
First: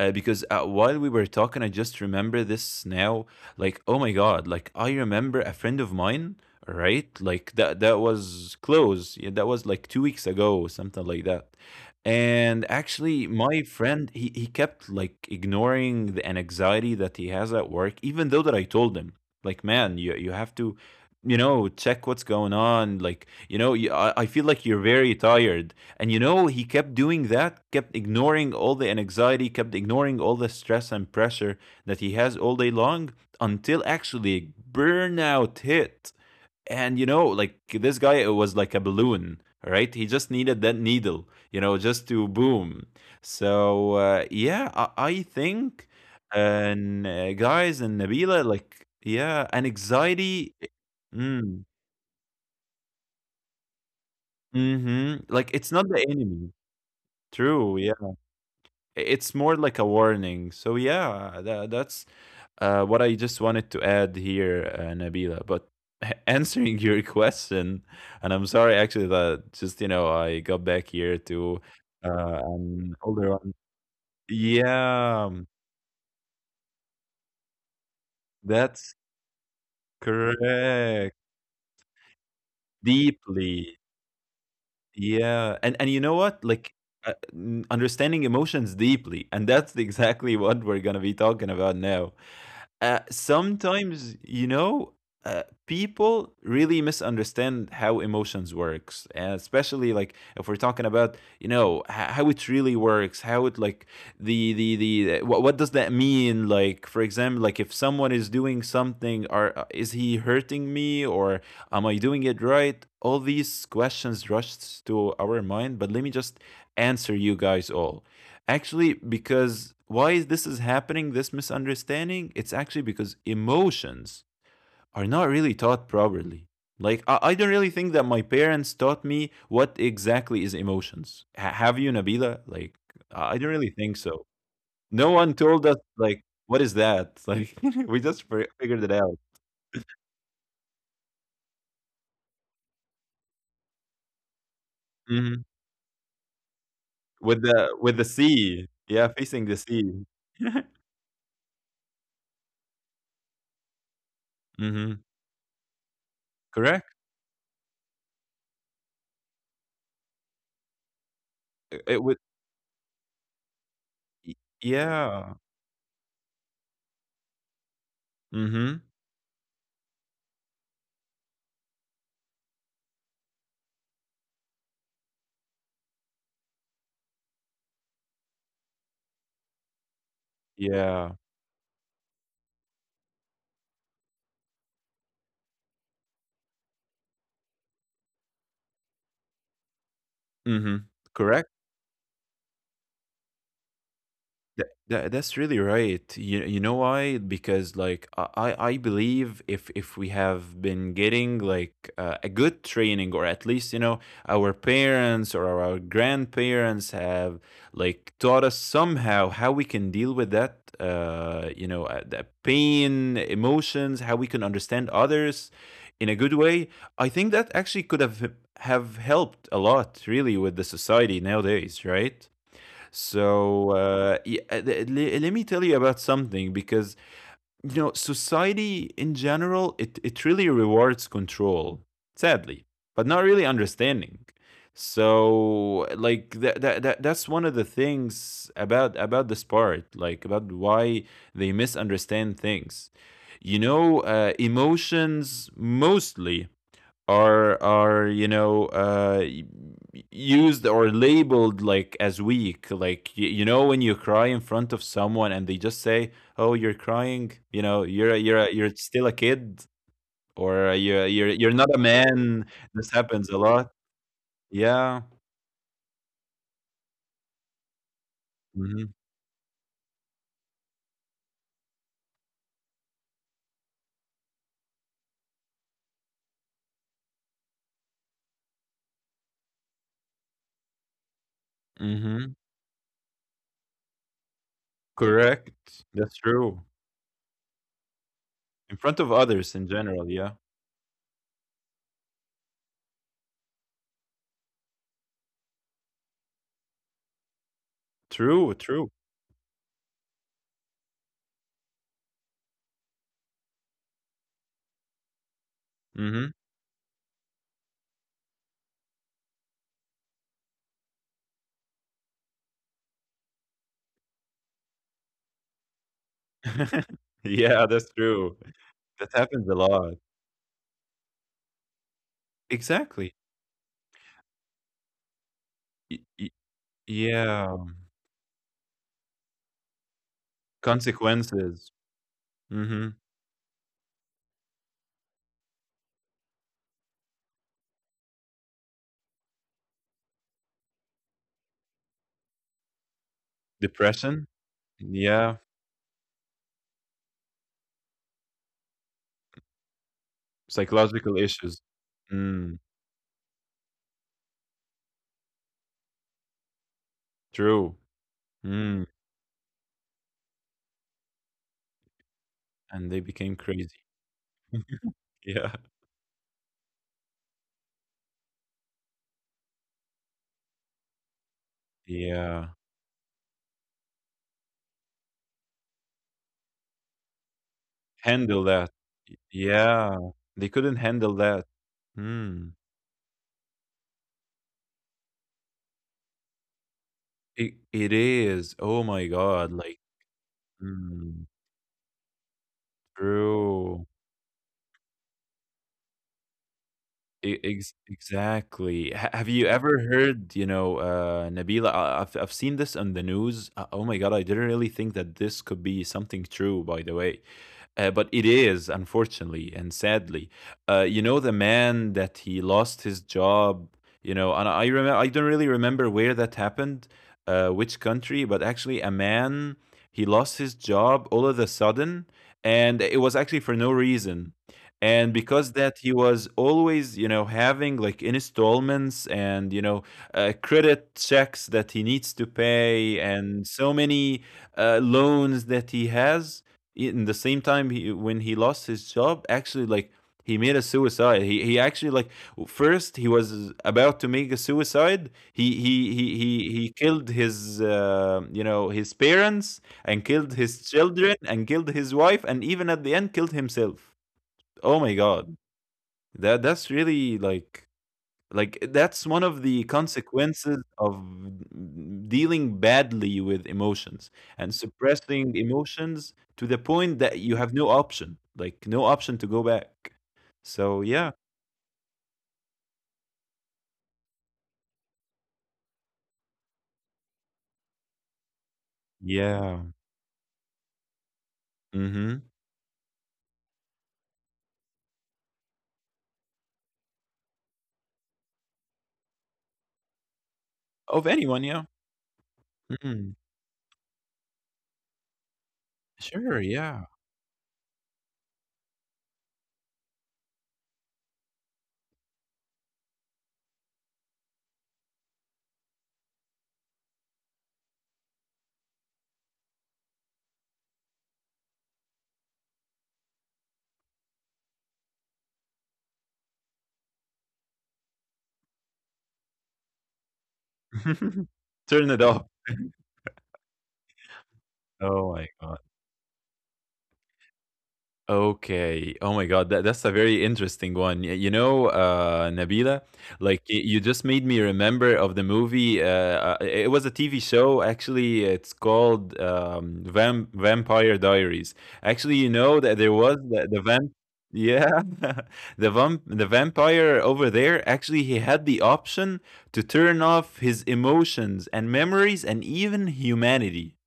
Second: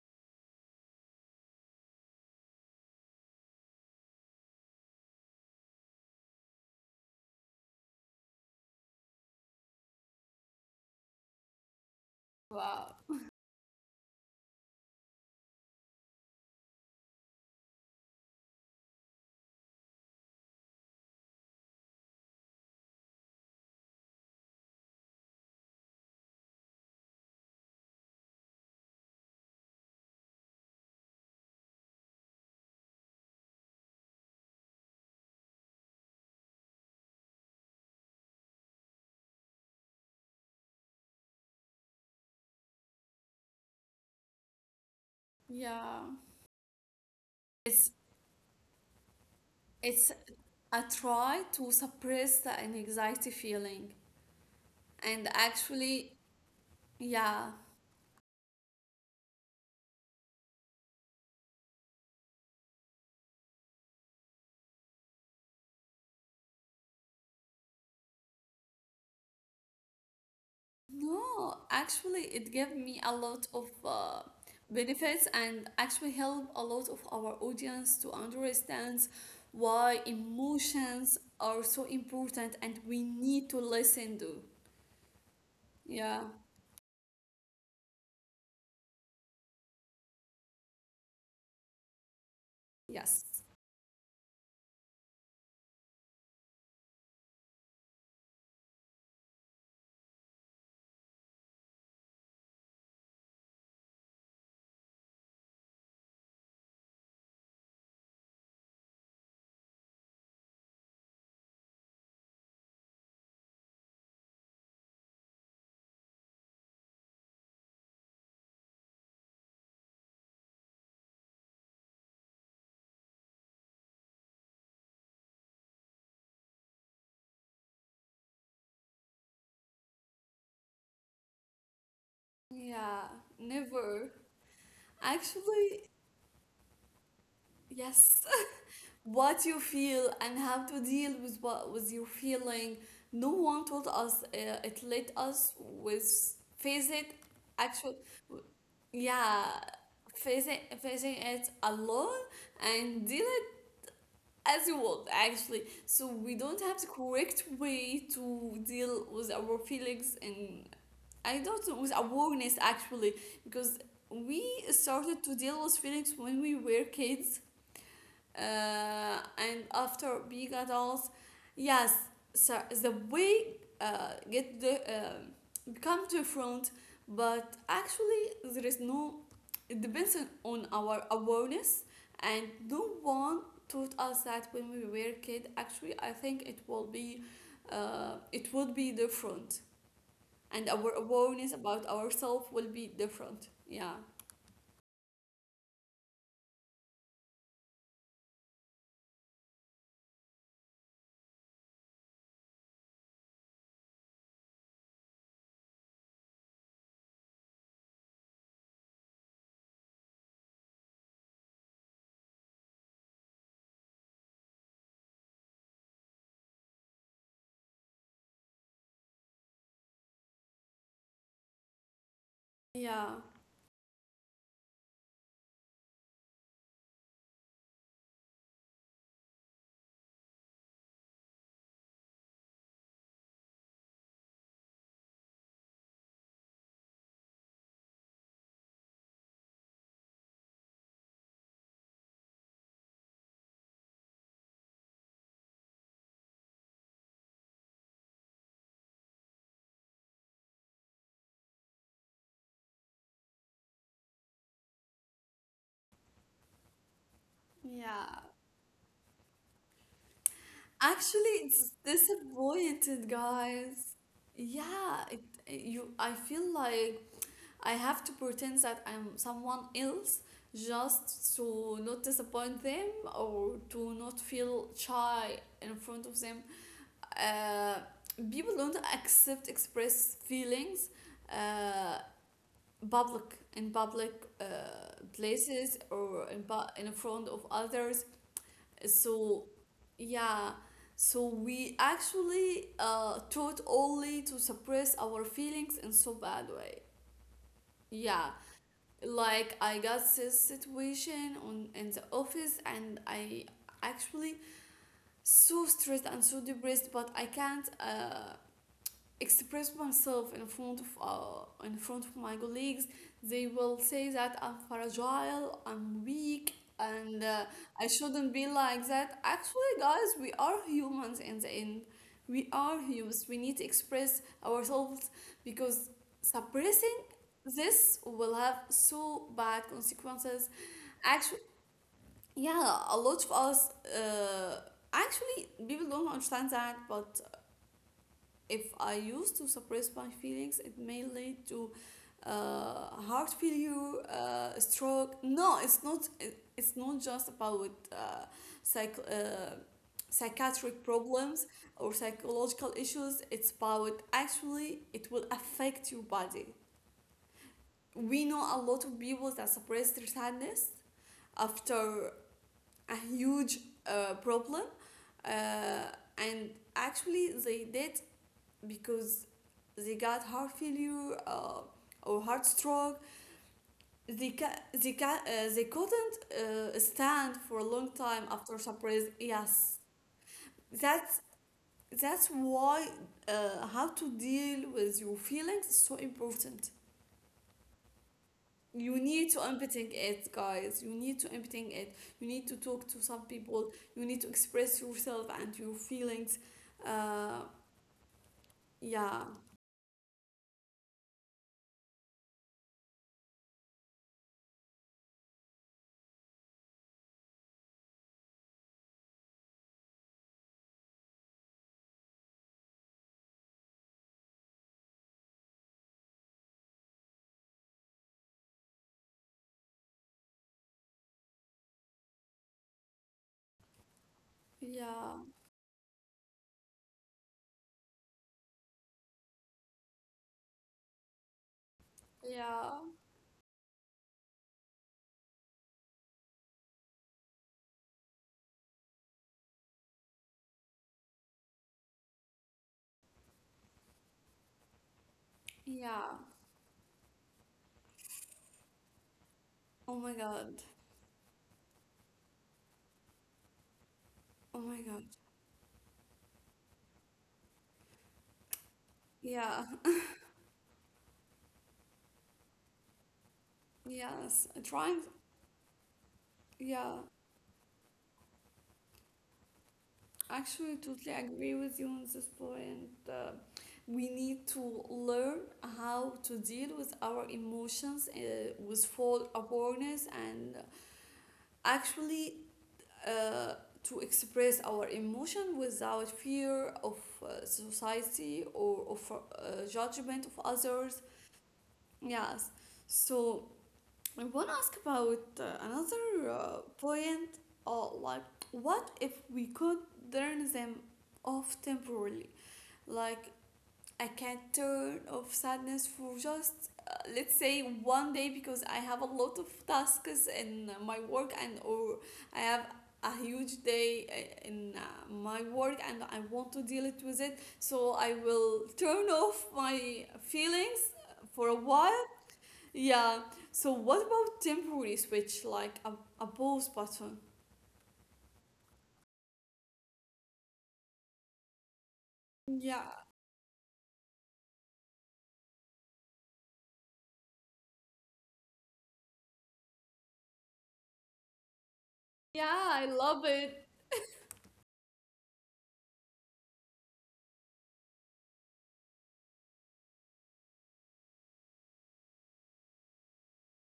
B: because while we were talking, I just remember this now. Like, oh my god! Like, I remember a friend of mine, right? Like that was close. Yeah, that was like 2 weeks ago, something like that. And
A: wow.
B: actually, my friend, he kept like ignoring the anxiety that he has at work, even though that I told him, like, man, you have to. You know, check what's going on. Like, you know, I feel like you're very tired, and you know, he kept doing that, kept ignoring all the anxiety, kept ignoring all the stress and pressure that he has all day long until actually burnout hit. And you know, like this guy it was like a balloon, right? He just needed that needle, you know, just to boom. So yeah, I think,
A: Yeah,
B: and guys,
A: it's
B: and Nabila, like yeah, and
A: it's
B: anxiety,
A: I try
B: mm,
A: to suppress the anxiety feeling. And
B: like it's not the
A: actually,
B: enemy.
A: yeah,
B: True, yeah. It's more like a warning. So yeah, that's what I just wanted to add here, Nabila. But answering your question, and I'm sorry actually that just you know I got back here
A: no,
B: to
A: actually,
B: uh,
A: it gave
B: an
A: me a
B: older
A: lot
B: one.
A: of benefits
B: Yeah,
A: and actually helped a lot of our audience to
B: that's
A: understand why
B: correct.
A: emotions are so important and we need to
B: Deeply.
A: listen to.
B: Yeah, and you know
A: Yeah,
B: what? Like, understanding emotions deeply, and that's exactly what we're gonna be talking about now.
A: yes.
B: Sometimes, you know, people really misunderstand how emotions works, and especially like if we're talking about, you know, how it really works, how it like what does that mean? Like, for example, like if someone is doing something, are is he hurting me? Or am I doing it right? All these questions rushed to our mind, but let me just answer you guys all. Actually, because why is this is happening, this misunderstanding? It's actually because emotions are not really taught properly. Like I don't really think that my parents taught me what exactly is emotions. Have you, Nabila? Like
A: Yeah,
B: I don't really think
A: never.
B: so. No one told us
A: Actually,
B: like what is that. Like we
A: yes.
B: just figured it out.
A: What you feel and how to deal with what was you feeling. No one told us. It let
B: Mm-hmm.
A: us with face it.
B: With the
A: Actually,
B: sea. Yeah, facing
A: yeah,
B: the sea.
A: facing facing it alone and deal it as you
B: Mhm.
A: want. Actually, so we don't have the
B: Correct?
A: correct way to deal with our feelings, and I don't know with
B: It would
A: awareness actually, because
B: y
A: we started
B: yeah.
A: to deal with feelings when we were kids,
B: Mhm.
A: and after being adults, yes, so the way get the become different, but actually there is no, it depends on our
B: Yeah.
A: awareness, and no one taught us that when we were kid. Actually I think it will be, it would be different, and
B: Mhm.
A: our
B: Correct?
A: awareness about ourselves will be different. Yeah,
B: That's really right. You know why? Because like I believe if we have been getting like a good training, or at least you know our parents or our grandparents have like taught us somehow how we can deal with that the pain, emotions, how we can understand others in a good way, I think that actually could have helped a lot really with the society nowadays, right?
A: yeah,
B: So let me tell you about something, because you know society in general, it really rewards control, sadly, but not really understanding. So like that's one of the things about this part, like about why they misunderstand things. You know, emotions mostly are you know used or labeled like as weak, like you know, when you cry in front of someone and they just say, oh you're crying, you know, you're
A: yeah.
B: you're you're still a kid, or You're you're
A: Actually,
B: not a
A: it's
B: man." This
A: disappointed,
B: happens a lot.
A: guys.
B: Yeah.
A: Yeah, it, you. I feel like I have to pretend
B: Hmm.
A: that I'm someone else just to not disappoint them, or to not feel shy in front of them. Uh, People don't accept express feelings uh,
B: Hmm.
A: public in public
B: Correct,
A: places,
B: that's
A: or in,
B: true.
A: in front of others.
B: In front of others
A: So,
B: in general, yeah.
A: yeah, so we actually taught only to suppress our feelings in so bad way. Yeah,
B: True, true.
A: like I got this situation on in the office, and I actually so stressed and
B: Hmm.
A: so depressed, but I can't. Express myself in front of my colleagues. They will say that I'm fragile, I'm weak, and
B: Yeah,
A: I
B: that's
A: shouldn't
B: true.
A: be like
B: That
A: that.
B: happens a
A: Actually
B: lot.
A: guys, we are humans in the end, we are
B: Exactly.
A: humans, we need to express ourselves, because
B: Y- y-
A: suppressing
B: yeah.
A: this will have so bad consequences. Actually,
B: Consequences.
A: yeah,
B: Mhm.
A: a lot of us, uh, actually people don't understand that. But if I used to suppress my feelings, it may lead to heart failure,
B: Depression?
A: stroke.
B: Yeah.
A: No, it's not. It's not just about psych, uh, psychiatric
B: Psychological
A: problems
B: issues.
A: or
B: Mm.
A: psychological issues. It's about actually it will affect your body.
B: True.
A: We know a lot
B: Mm.
A: of people that suppress their sadness after
B: And
A: a
B: they became
A: huge
B: crazy.
A: problem,
B: Yeah.
A: uh, and actually they did because they got heart failure or heart
B: Yeah.
A: stroke. They ca- they ca- they couldn't stand for a long time
B: Handle
A: after
B: that.
A: surprise. Yes,
B: Yeah. They couldn't
A: that's
B: handle that.
A: that's
B: Mm.
A: why how to deal with your feelings is so important.
B: It is. Oh
A: You
B: my
A: need to
B: God.
A: empathize
B: Like,
A: it, guys. You need
B: mm,
A: to empathize it. You need to talk to some people.
B: true.
A: You need to express yourself and your feelings.
B: E-
A: Uh,
B: Ex Exactly. Ha
A: yeah,
B: Have you ever heard, you know, Nabila? I've seen this on the news. Oh my God. I didn't really think that this could be something true, by the way. But it is, unfortunately and sadly. You know, the man that he lost his job, you know, and I remember, I don't really remember where that happened, which country, but actually, a man, he lost his job all of a sudden, and it was actually for no reason. And
A: yeah,
B: because that he was always, you know, having like installments and, you know, credit checks that he needs to
A: yeah,
B: pay, and so many loans that he has, in the same time when he lost his job, actually like he made a suicide. He actually like first he was about to make a suicide.
A: yeah.
B: He killed his you know, his parents,
A: Oh
B: and
A: my
B: killed
A: God.
B: his children, and killed his wife, and even at the end killed himself.
A: Oh
B: Oh
A: my
B: my
A: God.
B: god, that's really like, that's one of the
A: Yeah.
B: consequences of dealing badly with emotions
A: Yes.
B: and
A: Trying.
B: suppressing emotions to the
A: Yeah.
B: point that you have no option, like no option to go back.
A: Actually,
B: So
A: totally
B: yeah,
A: agree with you on this point. We need to learn how to deal with our emotions with full
B: yeah,
A: awareness, and
B: hmm,
A: actually uh, to express our emotion without fear of society, or of judgment of others.
B: of anyone, yeah.
A: Yes.
B: Mhm.
A: So I want to ask about another
B: Sure, yeah.
A: point. Like, what if we could turn them off temporarily? Like, I can't turn off sadness for just, let's say, one day, because I have a lot of tasks in my work, and or I have a huge day in my work and I want to deal it with it. So I will turn off my feelings for a
B: Turn it
A: while,
B: off.
A: yeah. So what about temporary
B: Oh my god.
A: switch, like a pause button?
B: Okay. Oh my God, that's a very interesting one. You know, Nabila,
A: Yeah.
B: like you just made me remember of the movie. It was a TV show, actually. It's called Vampire Diaries. Actually, you
A: Yeah,
B: know that there
A: I
B: was
A: love
B: the
A: it.
B: vamp. Yeah, the vampire over there. Actually, he had the option to turn off his emotions and memories and even humanity.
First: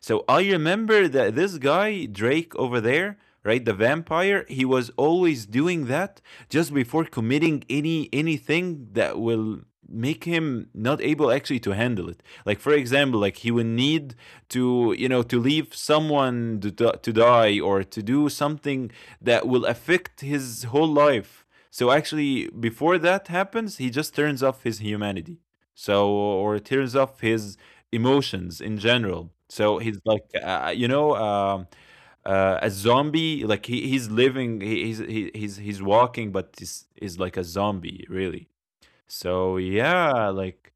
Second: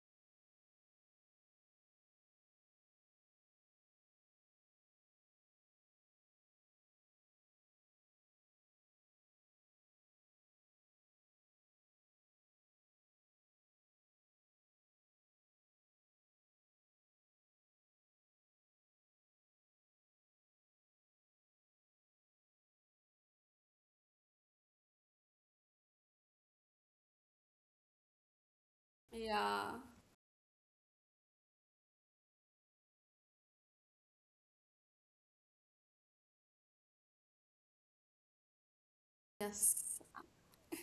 B: So I remember that this guy, Drake over there, right, the vampire, he was always doing that just before committing anything that will make him not able actually to handle it. Like for example, like he would need to, you know, to leave someone to die, or to do something that will affect his whole life. So actually before that happens, he just turns off his humanity, so, or turns off his emotions in general.
A: Yeah.
B: So he's like, you know, a zombie. Like he's living, he's walking, but is like a zombie, really. So
A: Yes.
B: yeah, like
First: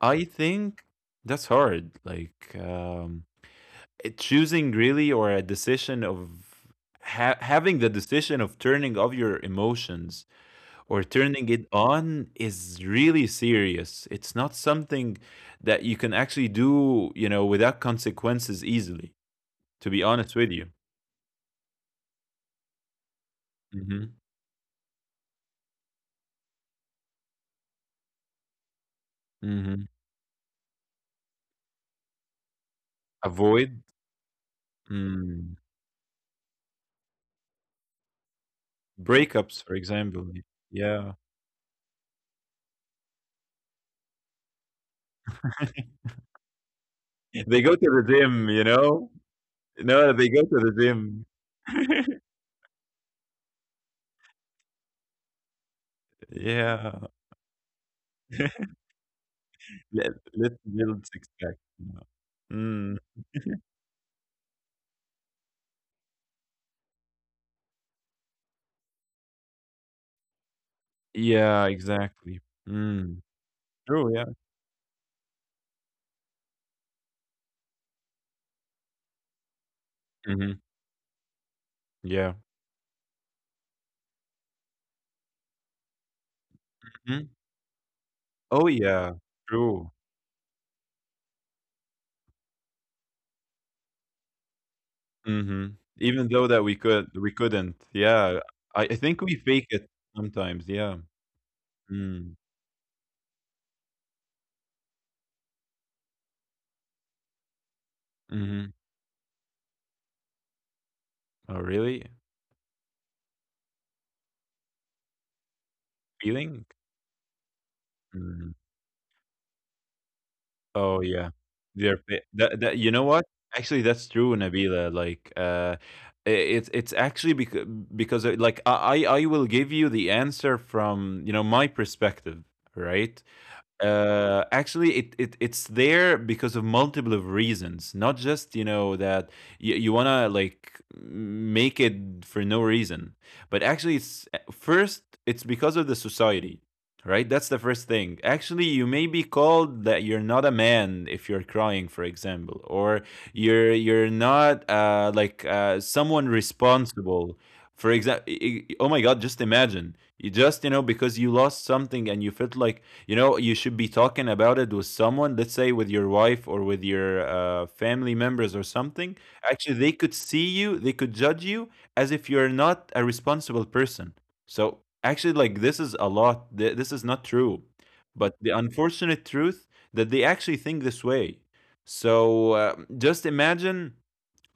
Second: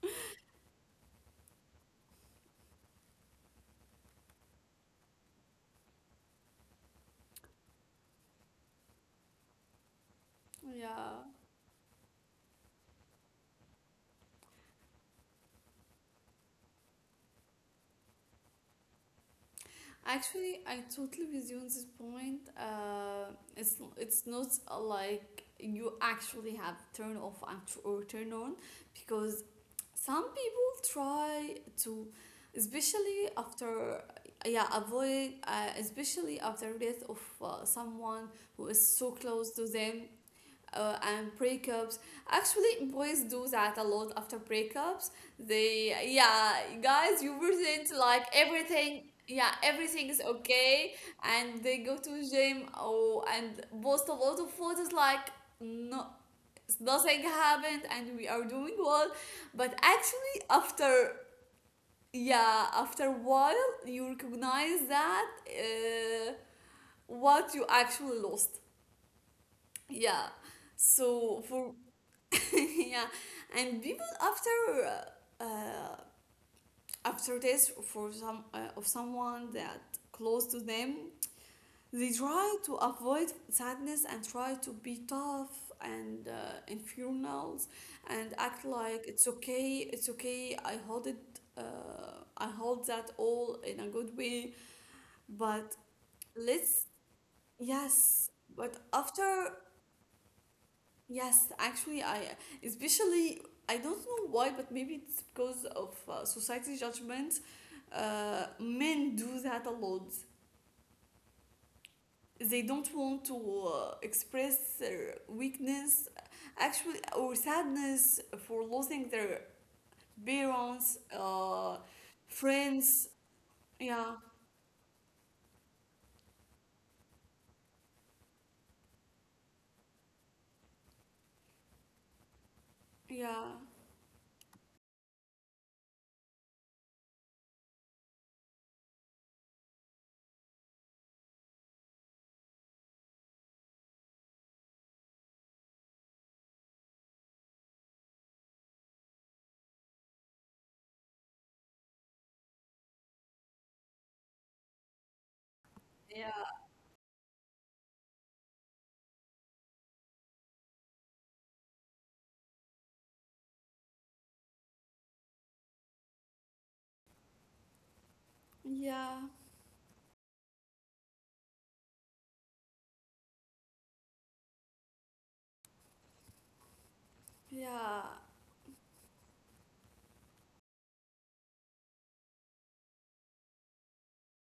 B: I think that's hard. Like choosing really, or a decision of having the decision of turning off your emotions or
A: Yeah.
B: turning it on is really serious. It's not something that you can actually do, you know, without consequences easily, to be honest with
A: Actually,
B: you.
A: I totally with you on this point. It's
B: Mhm,
A: it's not like you actually have turn off and or turn on, because
B: mhm.
A: some people try to, especially
B: Avoid,
A: after, yeah avoid,
B: mm,
A: especially after death of someone who is so close
B: breakups,
A: to
B: for
A: them,
B: example. Yeah.
A: and breakups. Actually, boys do that a lot after breakups. They, yeah, guys, you
B: They go to the
A: present like
B: gym, you know?
A: everything. Yeah,
B: No,
A: everything
B: they
A: is
B: go to the
A: okay,
B: gym.
A: and they go to gym, oh, and post a lot of photos like no,
B: Yeah.
A: nothing happened, and we are doing well. But
B: Let,
A: actually,
B: let's build
A: after
B: six pack. You
A: yeah,
B: mm.
A: after a while, you recognize that what you actually lost. Yeah. So
B: Yeah,
A: for
B: exactly.
A: yeah.
B: Mm.
A: And people
B: True, yeah.
A: after uh, uh, after this for some of someone that close
B: Hmm.
A: to them, they
B: Yeah.
A: try to avoid sadness and try to be tough and in funerals and act
B: Oh,
A: like
B: yeah,
A: it's okay,
B: true.
A: it's okay, I hold it, I hold that all in a good way. But
B: Mhm. Even though that we
A: let's,
B: could we couldn't.
A: yes,
B: Yeah,
A: but
B: I think we
A: after,
B: fake it sometimes, yeah.
A: yes, actually, I,
B: Mm,
A: especially I don't know why, but maybe it's because of society judgment.
B: mhm.
A: Men do that a lot.
B: Oh, really?
A: They don't want to express their weakness,
B: Feeling?
A: actually, or sadness
B: Mm.
A: for losing their parents,
B: Oh, yeah. They're fa that you know
A: friends.
B: what? Actually, that's
A: Yeah,
B: true, Nabila, like, I it's actually because, like, I will give you the answer from, my perspective, right?
A: yeah,
B: Actually, it's there because of multiple of reasons, not just that you wanna like make it for no reason, but actually, first it's because of the society, right? That's the first thing. Actually, you may be called that you're not a man if you're crying, for example, or you're not like someone
A: yeah.
B: responsible. For example, oh my God, just imagine you just because you lost something, and you felt like you should be talking about it with someone, let's say with your wife or with your family members or something.
A: Yeah,
B: Actually, they could see you, they could judge you as if you're not a responsible person. So actually, like, this is a lot, this is not true.
A: yeah.
B: But the unfortunate truth, that they actually think this way. So just imagine,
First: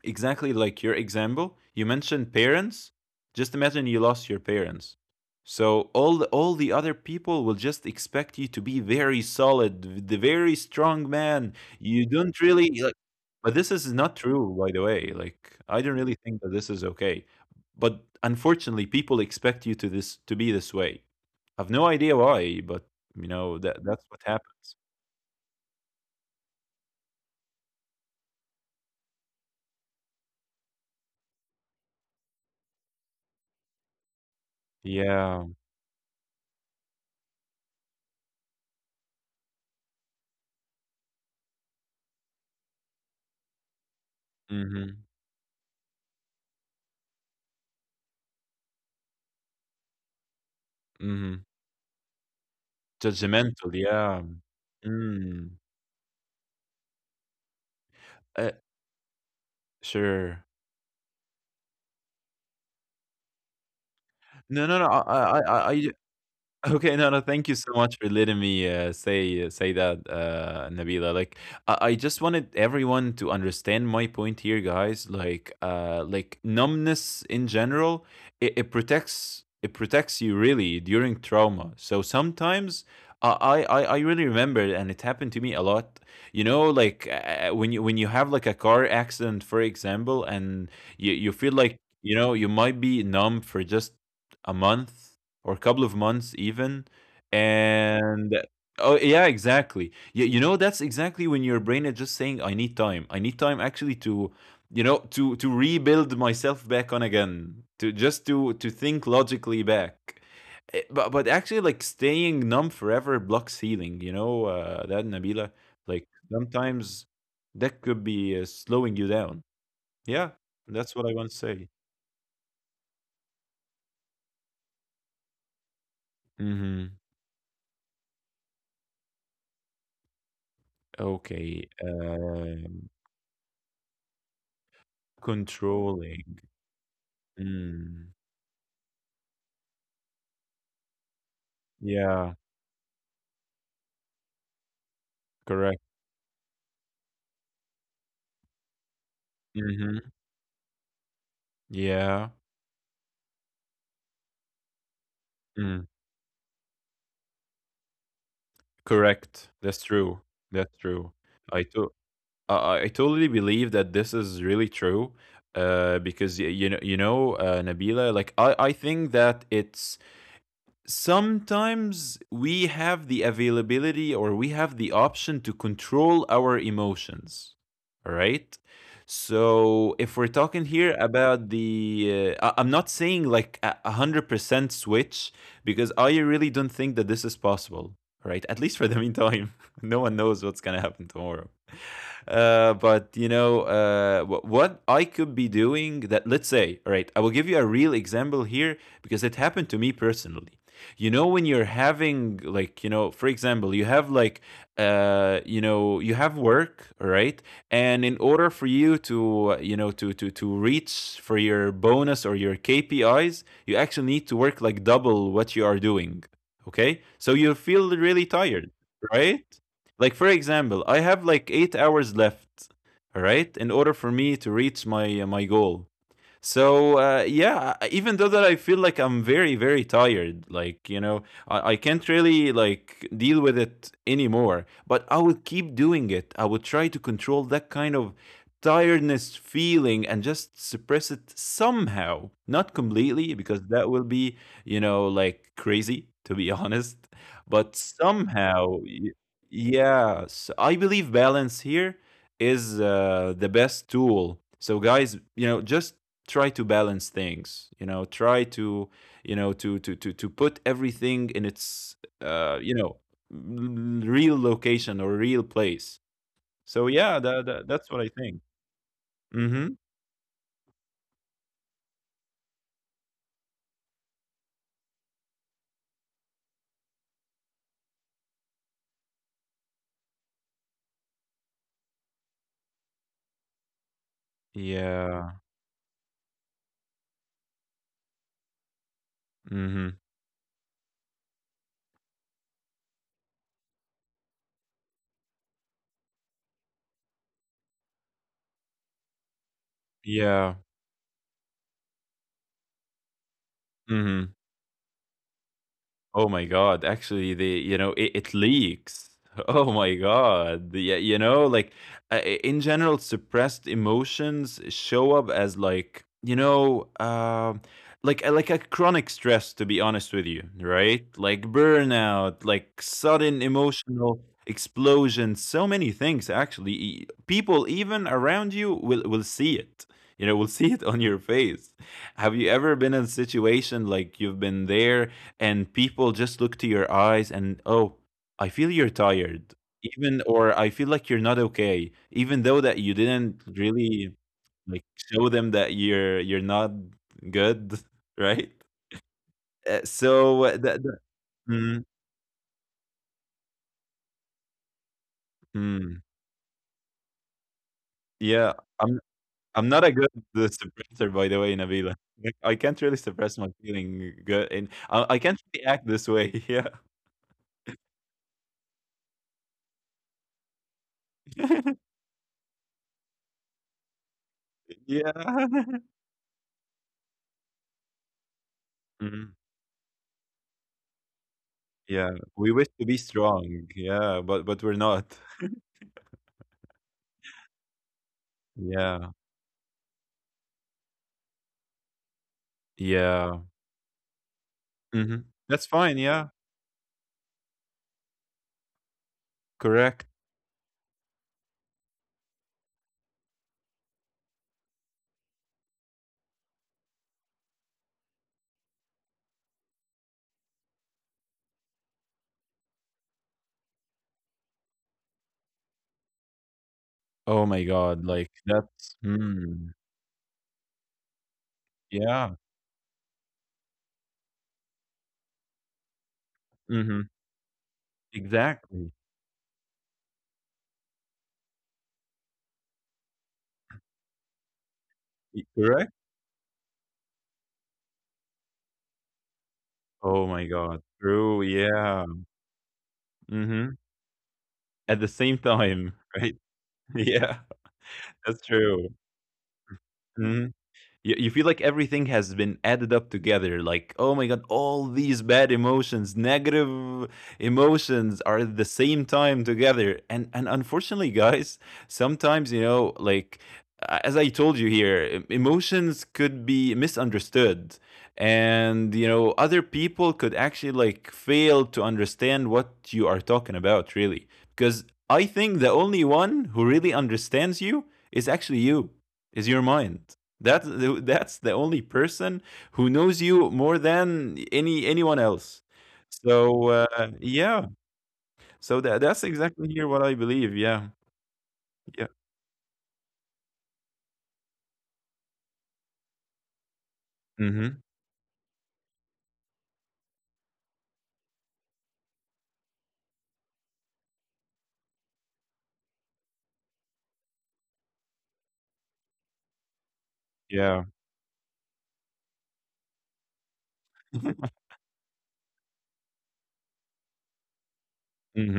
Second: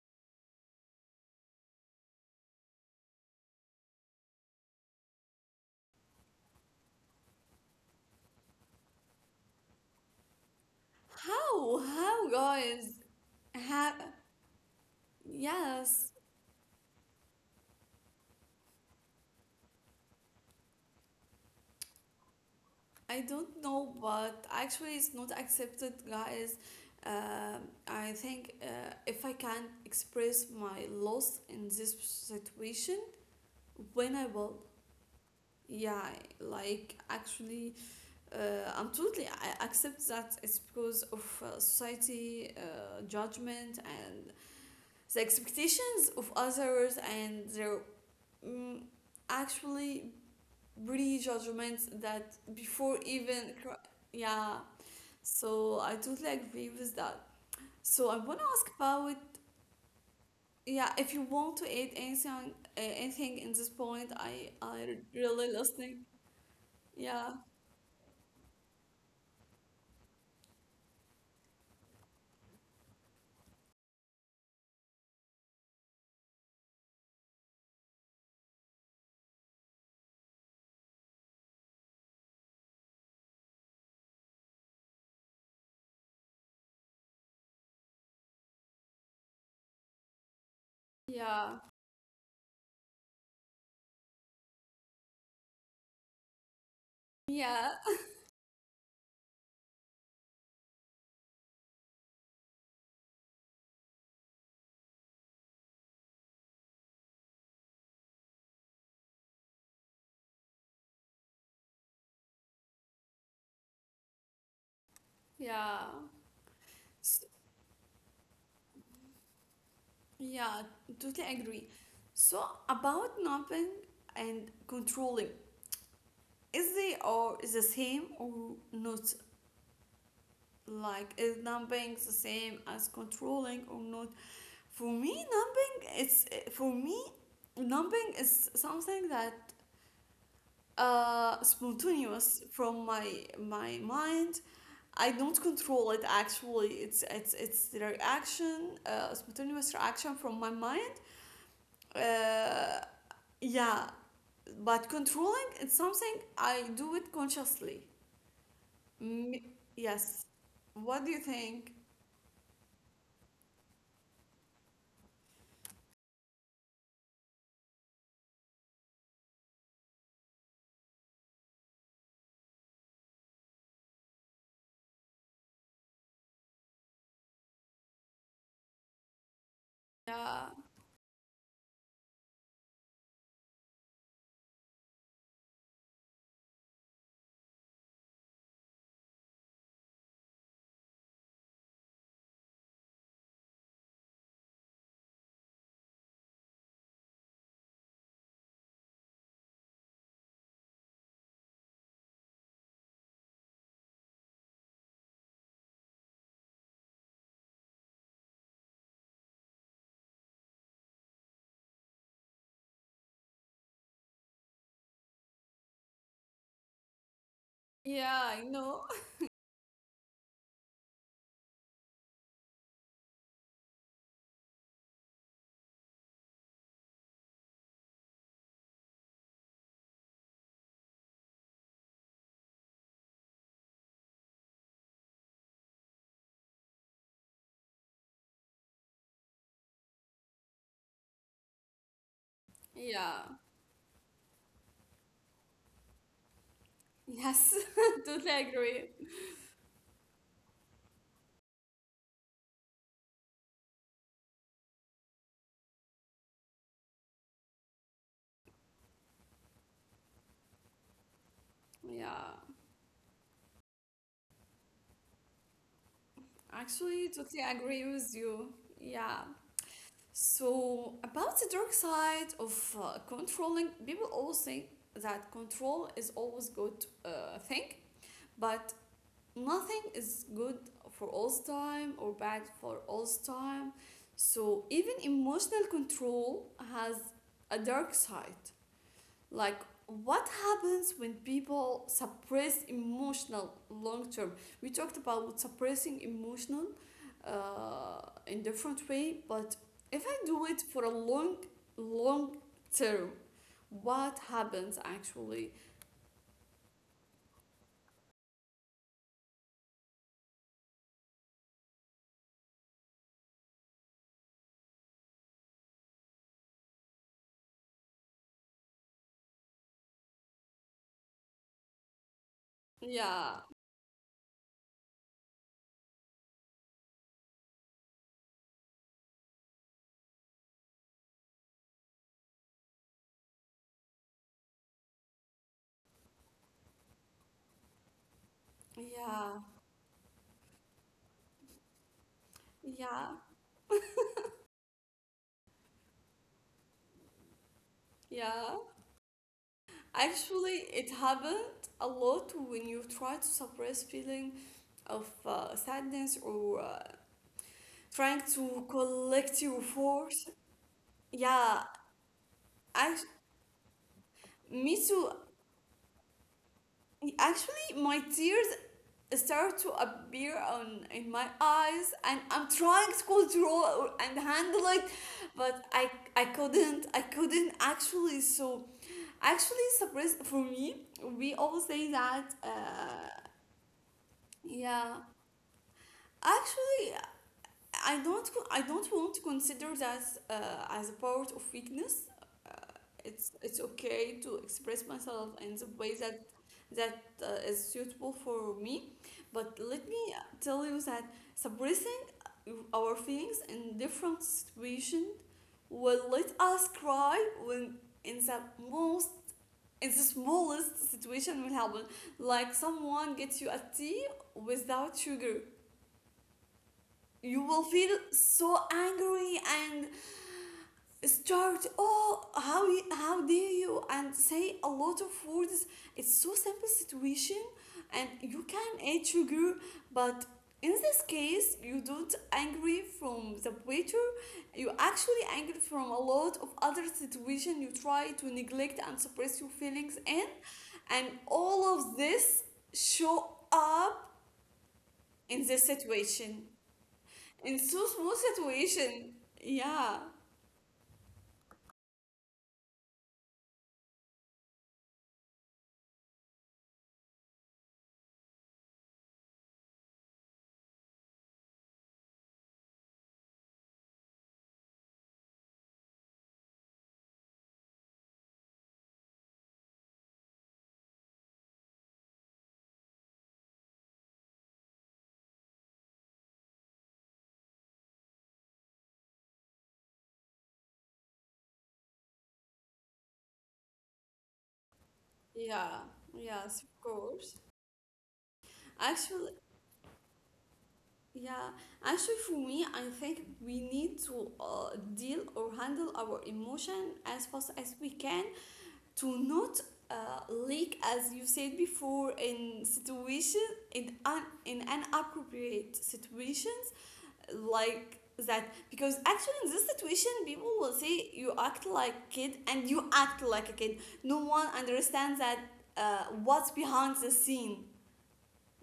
B: exactly like your example, you mentioned parents. Just imagine you lost your parents. So all the other people will just expect you to be very solid, the very strong man. You
A: How,
B: don't really
A: guys?
B: like, but this is
A: Have
B: not true, by the way. Like, I don't
A: yes.
B: really think that this is okay. But unfortunately, people expect you to be this way. I've no idea why, but
A: I
B: you know
A: don't
B: that
A: know,
B: that's what
A: but
B: happens.
A: actually, it's not accepted, guys. Um, I think if I can express my loss in this situation, when I will,
B: Yeah.
A: yeah, like actually, I'm totally I accept that it's because of society judgment and
B: Mm-hmm.
A: the expectations of others and their um, actually
B: Mm-hmm.
A: pre-judgments that before even
B: Judgmental. Yeah.
A: yeah.
B: Mm.
A: So I totally agree with that. So I want to
B: Uh,
A: ask about,
B: sure.
A: yeah, if you want to add anything anything in this point,
B: No, no, no.
A: I really
B: I
A: listening.
B: Okay, no, no,
A: Yeah,
B: thank you so much for letting me say that, Nabila. Like, I just wanted everyone to understand my point here, guys. Like, like, numbness in general, it protects you really during trauma. So sometimes I really remember, and it happened to me a lot. You know, like, when you have like a car accident, for example, and you feel
A: yeah,
B: like you might be numb for just a month or a couple of months even.
A: yeah,
B: And oh yeah, exactly. You know, that's exactly when your brain is just saying, I need time, I need time actually to rebuild myself back on again, to just to think logically back. But actually, like, staying numb forever blocks healing, you know, that, Nabila,
A: yeah,
B: like sometimes
A: S
B: that could be slowing you down. Yeah,
A: yeah.
B: that's what I want to
A: Totally
B: say.
A: agree. So about napping and controlling, is
B: Hmm.
A: they are the same or not? Like is
B: Okay.
A: napping the same as controlling or not? For me, numbing is,
B: Controlling.
A: for me
B: Mm.
A: numbing is something that
B: Yeah,
A: spontaneous from my mind. I don't
B: correct.
A: control it actually. It's the reaction, spontaneous
B: Mhm.
A: reaction from my mind.
B: Yeah.
A: Uh, yeah, but controlling it's
B: Mm.
A: something I do it consciously. M-
B: Correct. That's true.
A: yes.
B: That's
A: What
B: true.
A: do you
B: I
A: think?
B: to I I totally believe that this is really true. Because you know, Nabila, like, I think that it's sometimes we have the availability, or we have the option to control our emotions, all right? So if we're
A: Yeah.
B: talking here about the I'm not saying like a hundred percent switch, because I really don't think that this is possible, right? At least for the meantime, no one knows what's gonna happen tomorrow. But you know what I could be doing that. Let's say, all right, I will give you a real example here, because it happened to me personally. You know, when you're having, like, for example, you have like, you have work, all right, and in order for you to to reach for your bonus or your KPIs, you actually need to work like double what you are doing. Okay, so you feel
A: Yeah,
B: really
A: I
B: tired,
A: know.
B: right? Like, for example, I have like 8 hours left, all right, in order for me to reach my goal. So yeah, even though that I feel like I'm very very tired, like, you know, I can't really like deal with it anymore. But I will keep doing it. I will try to control that kind of tiredness feeling and just suppress it somehow, not
A: Yeah.
B: completely, because that will be, like, crazy to be honest.
A: Yes.
B: But
A: Totally
B: somehow,
A: agree.
B: yes, I believe balance here is the best tool. So guys, you know, just try to balance things, try to, to put everything in its
A: Yeah.
B: uh you know real location or real place. So
A: Actually,
B: yeah,
A: totally
B: that, that
A: agree
B: that's what I
A: with
B: think.
A: you. Yeah.
B: Mm-hmm.
A: So, about the dark side of controlling, people always think that control is always good thing, but nothing is good for all time or bad for all time. So, even
B: Yeah.
A: emotional control has a dark side. Like,
B: Mm-hmm.
A: what happens when people suppress emotional long term? We talked about suppressing emotional uh, in different way, but if I do
B: Yeah.
A: it for a long, long term, what
B: Mm-hmm.
A: happens actually?
B: Oh my God, actually, it leaks. Oh my God. Yeah, you know, like, in general, suppressed emotions show up as, like, you know, like a chronic stress, to be honest with you, right? Like burnout, like
A: Yeah,
B: sudden emotional explosion, so many things actually. People even around you will see it. You know, will see it on your face. Have you ever been in a situation, like, you've been there, and people just look to your eyes and, oh, I feel you're
A: yeah,
B: tired, even, or I feel like you're not okay even though that you
A: yeah,
B: didn't really like show them that you're not good, right?
A: yeah.
B: So,
A: Actually, it happened
B: mm,
A: a lot when you try to suppress feeling of
B: mm,
A: sadness or trying
B: yeah,
A: to
B: i'm
A: collect your
B: I'm not a good
A: force.
B: suppressor, by the way,
A: Yeah,
B: Nabila. Like, I can't really
A: act-
B: suppress my feeling good, and
A: me
B: i,
A: too.
B: I can't really act this way. Yeah.
A: Actually, my tears start to appear on in my eyes, and I'm trying to control and handle it,
B: Yeah.
A: but I couldn't. I couldn't actually. So actually, surprise for me. We all say
B: Yeah,
A: that.
B: we wish to be strong. Yeah, but we're
A: Yeah,
B: not.
A: actually, I don't co- I don't want
B: Yeah,
A: to consider that as a part of weakness. Uh, it's
B: yeah.
A: it's okay to express
B: Hmm.
A: myself in the
B: That's
A: way
B: fine.
A: that
B: Yeah,
A: that is suitable for me. But let me
B: correct.
A: tell you that suppressing our feelings in different situations will let us cry when in the most in the smallest situation will happen. Like someone gets you a tea without sugar, you
B: Oh my
A: will feel
B: God, like
A: so
B: that's.
A: angry
B: Mm,
A: and start, oh,
B: yeah.
A: how dare you, and say a lot of words. It's so simple
B: Hmm.
A: situation and you can
B: Exactly.
A: add sugar, but in this case you don't angry from the waiter, you actually angry from
B: Correct.
A: a lot of other situation you try to neglect and suppress your feelings in,
B: Oh my God.
A: and
B: True.
A: all of
B: Yeah.
A: this show
B: Hmm.
A: up
B: At the same
A: in this
B: time, right?
A: situation,
B: Yeah,
A: in so small
B: that's true.
A: situation. Yeah,
B: Mm-hmm. You feel like everything has been added up together, like, oh my God, all these bad emotions, negative emotions, are at the same time together, and unfortunately, guys, sometimes, you know, like, as I told you here, emotions could be misunderstood. And, you know, other people could actually, like, fail to understand what you are talking about, really. Because I think the only one who really understands you is actually you, is your mind. That that's the only person who knows you more than anyone else.
A: yeah, yes,
B: So
A: of course.
B: yeah, so that's
A: Actually,
B: exactly here what I believe. Yeah,
A: yeah,
B: yeah.
A: actually, for me, I think we need to deal or handle our emotion as fast as
B: Hmm.
A: we can to not leak, as you said before, in situation, in an appropriate situation like that, because actually in this situation people will
B: Yeah.
A: say you act like a kid and you act like a kid. No one understands that what's behind the scene.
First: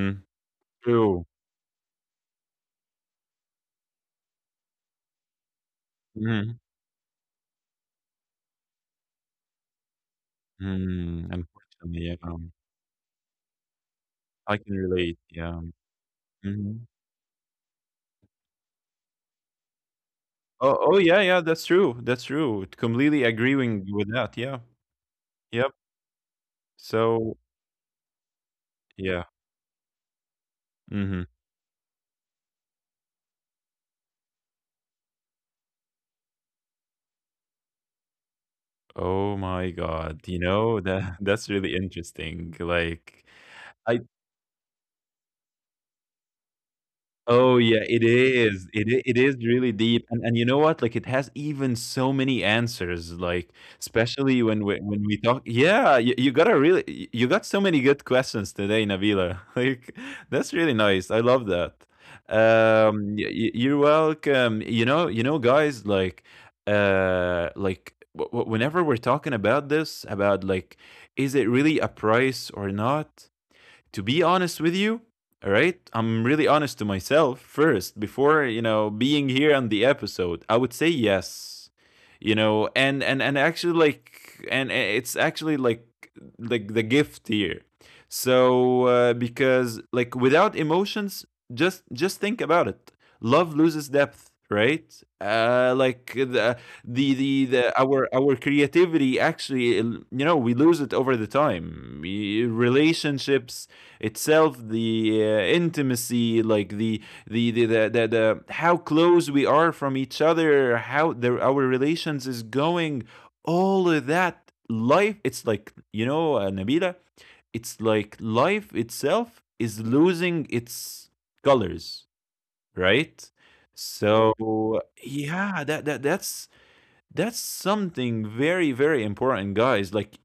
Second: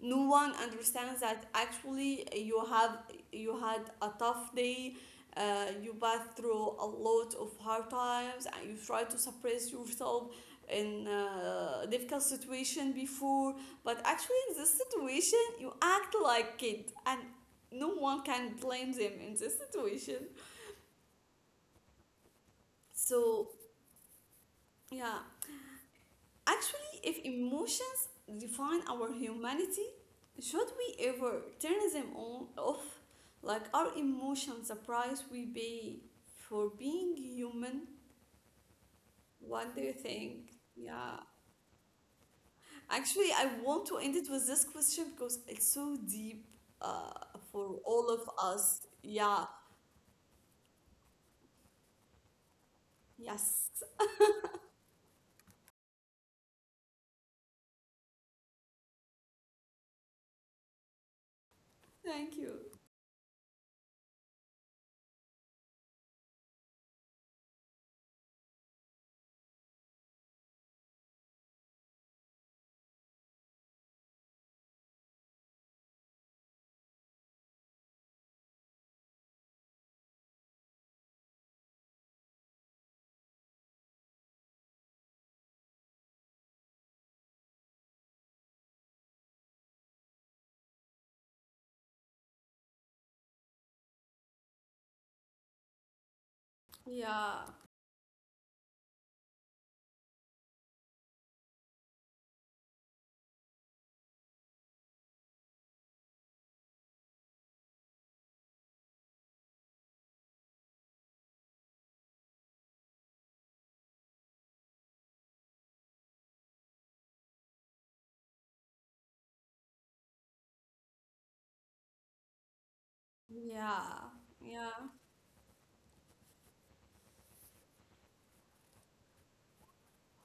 A: No one understands
B: True.
A: that actually you have, you had a tough day, you passed
B: Hmm.
A: through a lot of hard times and you try to suppress yourself in a
B: Unfortunately, yeah,
A: difficult situation before, but actually in
B: I can
A: this
B: relate.
A: situation
B: Yeah.
A: you act like
B: Hmm.
A: it, and no one can blame them in this situation.
B: Oh, oh yeah, yeah. That's true. That's true. Completely
A: So
B: agreeing with that. Yeah.
A: yeah.
B: Yep.
A: Actually, if
B: So
A: emotions define our
B: yeah.
A: humanity, should we
B: Hmm.
A: ever turn them on off? Like, our emotions, the price we pay for being human?
B: Oh my
A: What do you
B: God. You
A: think?
B: know
A: Yeah.
B: that that's really interesting. Like
A: Actually, I want to
B: I
A: end it with this question because it's so deep, uh,
B: Oh
A: for
B: yeah, it
A: all of
B: is.
A: us.
B: It is
A: Yeah.
B: really deep, and you know what? Like, it has even so many answers. Like,
A: Yes.
B: especially when we talk. Yeah, you got a really y- you got so many good questions today, Nabila. Like, that's really nice. I love that.
A: Thank you.
B: You're welcome. You know, guys. Like, like, whenever we're talking about this, about, like, is it really a price or not? To be honest with you, all right, I'm really honest to myself first before, you know, being here on the episode. I would say yes. You know, and actually, like, and it's actually like, the gift here. So because, like, without emotions, just think about it. Love loses depth, right? Like, the the
A: Yeah.
B: the, the our creativity, actually, you know, we lose it over the time. Relationships itself, the intimacy, like, the how close we are from each other, how our relations is going, all of that life, it's like, you know, Nabila, it's like life itself is losing its colors, right?
A: Yeah.
B: So
A: Yeah.
B: yeah, that's something very very important, guys, like,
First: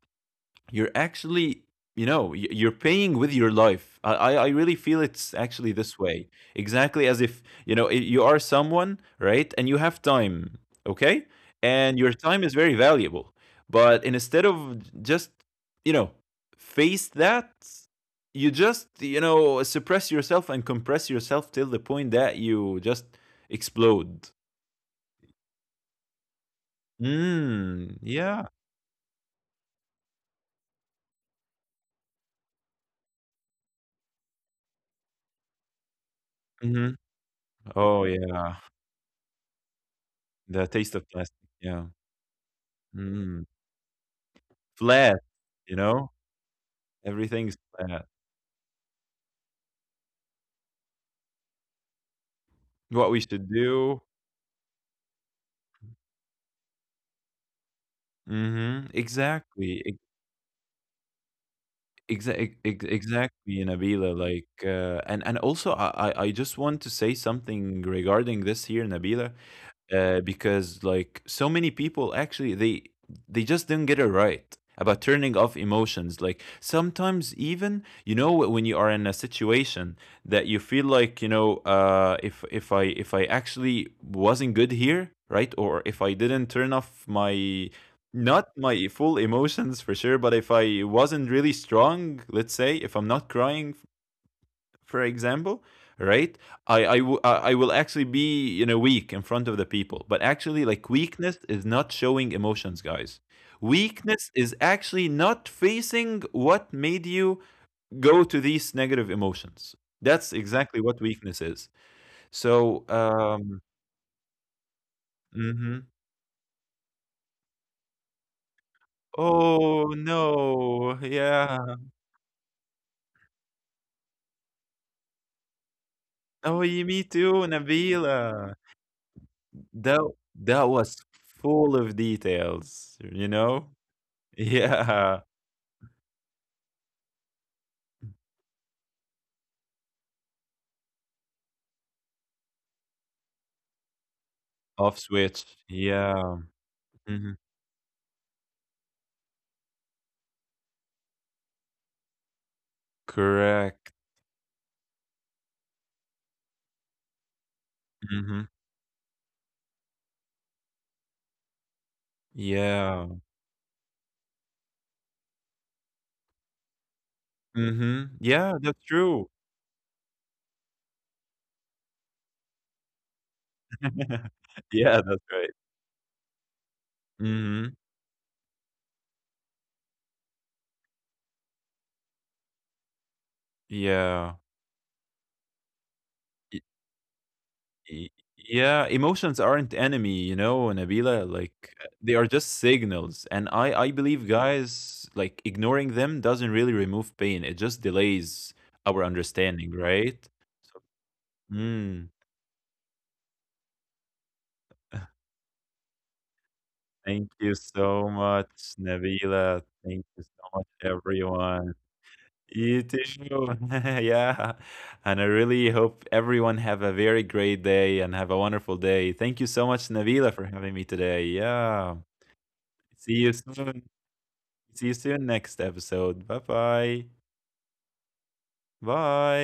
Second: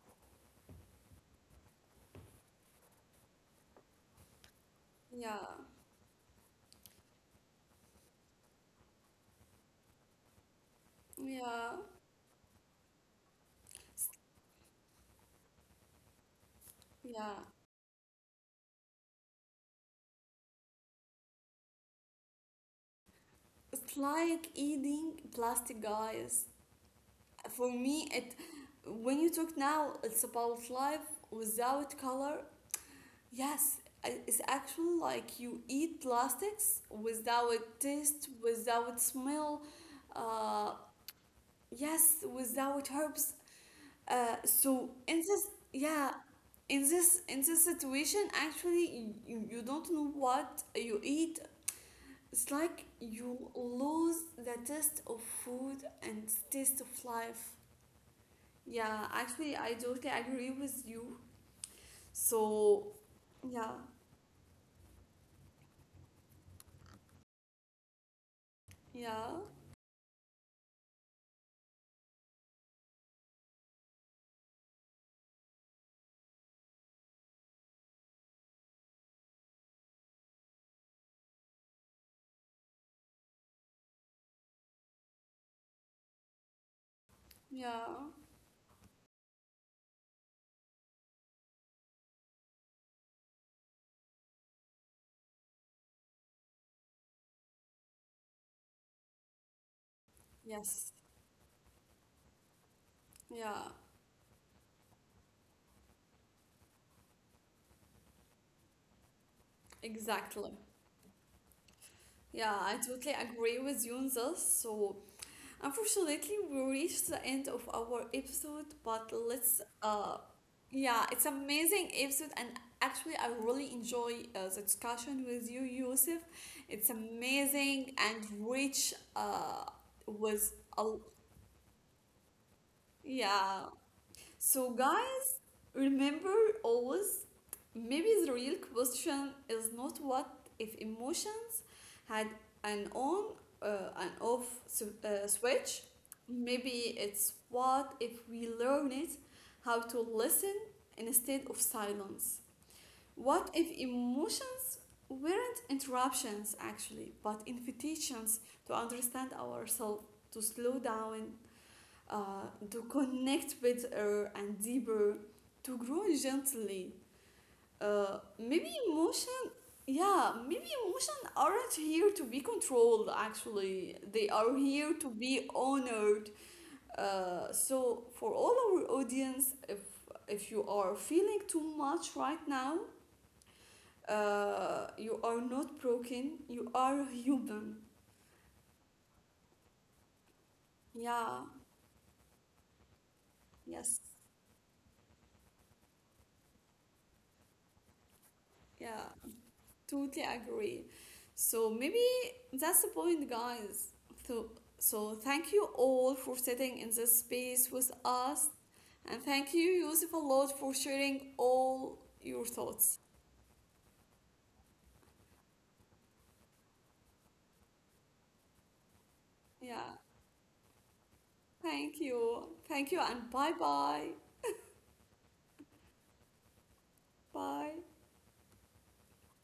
B: you're actually, you know, you're paying with your life. I really feel it's
A: Yeah.
B: actually this way, exactly as if, you know, you are someone, right, and you have time, okay,
A: Yeah.
B: and your time is very valuable, but instead of just, you know, face
A: Yeah.
B: that, you just, you know, suppress yourself and compress yourself till the point that you just
A: It's
B: explode.
A: like eating plastic, guys. For
B: Mm.
A: me, it,
B: Yeah.
A: when you talk now, it's about life without color. Yes, I- it's actually like you eat
B: Hmm.
A: plastics without
B: Oh
A: taste,
B: yeah,
A: without smell.
B: the
A: Uh,
B: taste of plastic, yeah.
A: yes, without herbs.
B: Mm.
A: So
B: Flat,
A: in this,
B: you know?
A: yeah, in
B: Everything's
A: this
B: flat.
A: situation, actually, you don't know what you eat. It's like
B: What we should
A: you
B: do.
A: lose the taste of food and taste of life.
B: Mhm.
A: Yeah, actually, I
B: Exactly. e
A: totally agree with you.
B: exa e ex
A: So,
B: exactly,
A: yeah,
B: Nabila, like, and also, I just want to say something regarding this here, Nabila.
A: yeah,
B: Because, like, so many people actually they just don't get it right about turning off emotions, like sometimes even, you know, when you are in a situation that you feel like, you know, if I actually wasn't good here, right, or if I didn't turn off my
A: yeah,
B: not my full emotions for sure, but if I wasn't really strong, let's say, if I'm not crying, for example, right? I w- I will actually be, you know, weak in front of the people, but actually,
A: yes,
B: like, weakness is not showing emotions, guys.
A: yeah,
B: Weakness is actually not facing what made you go to these negative emotions. That's
A: exactly.
B: exactly what weakness is.
A: Yeah, I
B: So,
A: totally agree with you on this. So,
B: mhm.
A: unfortunately, we reached the end of our episode, but let's
B: Oh no,
A: yeah, it's
B: yeah.
A: amazing episode. And actually I really enjoy the discussion with you, Yusuf.
B: Oh,
A: It's
B: me too,
A: amazing and
B: Nabila.
A: rich, uh,
B: That
A: was
B: that
A: a
B: was full of details, you
A: yeah.
B: know?
A: So guys,
B: Yeah.
A: remember always, maybe the real question is not what if emotions had an on and off
B: Off switch.
A: switch.
B: Yeah.
A: Maybe it's
B: Mhm.
A: what if we learn it how to listen instead of silence. What if
B: Correct.
A: emotions weren't interruptions actually, but invitations
B: Mhm.
A: to understand ourselves, to slow down, uh, to
B: Yeah.
A: connect better and deeper, to grow gently.
B: Mhm. Yeah,
A: Maybe
B: that's true.
A: emotion, yeah, maybe emotion aren't here to be controlled. Actually, they are here
B: Yeah,
A: to
B: that's
A: be
B: right.
A: honored.
B: Mhm.
A: So for all our audience, if you are feeling too much right now,
B: Yeah.
A: you are not broken.
B: Y
A: You are human.
B: y yeah, emotions aren't enemy, you know, Nabila,
A: Yeah.
B: like, they are just signals, and I
A: Yes.
B: believe, guys, like, ignoring them doesn't really remove pain, it just delays our
A: Yeah.
B: understanding, right?
A: Totally
B: So,
A: agree. So maybe
B: mm,
A: That's the point, guys. So, so thank you all for sitting in this
B: thank you
A: space with
B: so
A: us.
B: much,
A: And thank you,
B: Nabila. Thank
A: Yusuf, a
B: you so
A: lot
B: much,
A: for sharing
B: everyone.
A: all your
B: You too.
A: thoughts.
B: Yeah. And I really hope everyone have a very great day and have a wonderful day. Thank you so much,
A: Yeah,
B: Nabila, for having me today. Yeah.
A: thank you. Thank you,
B: See
A: and
B: you
A: bye
B: soon.
A: bye.
B: See you soon next episode. Bye-bye.
A: Bye.
B: Bye.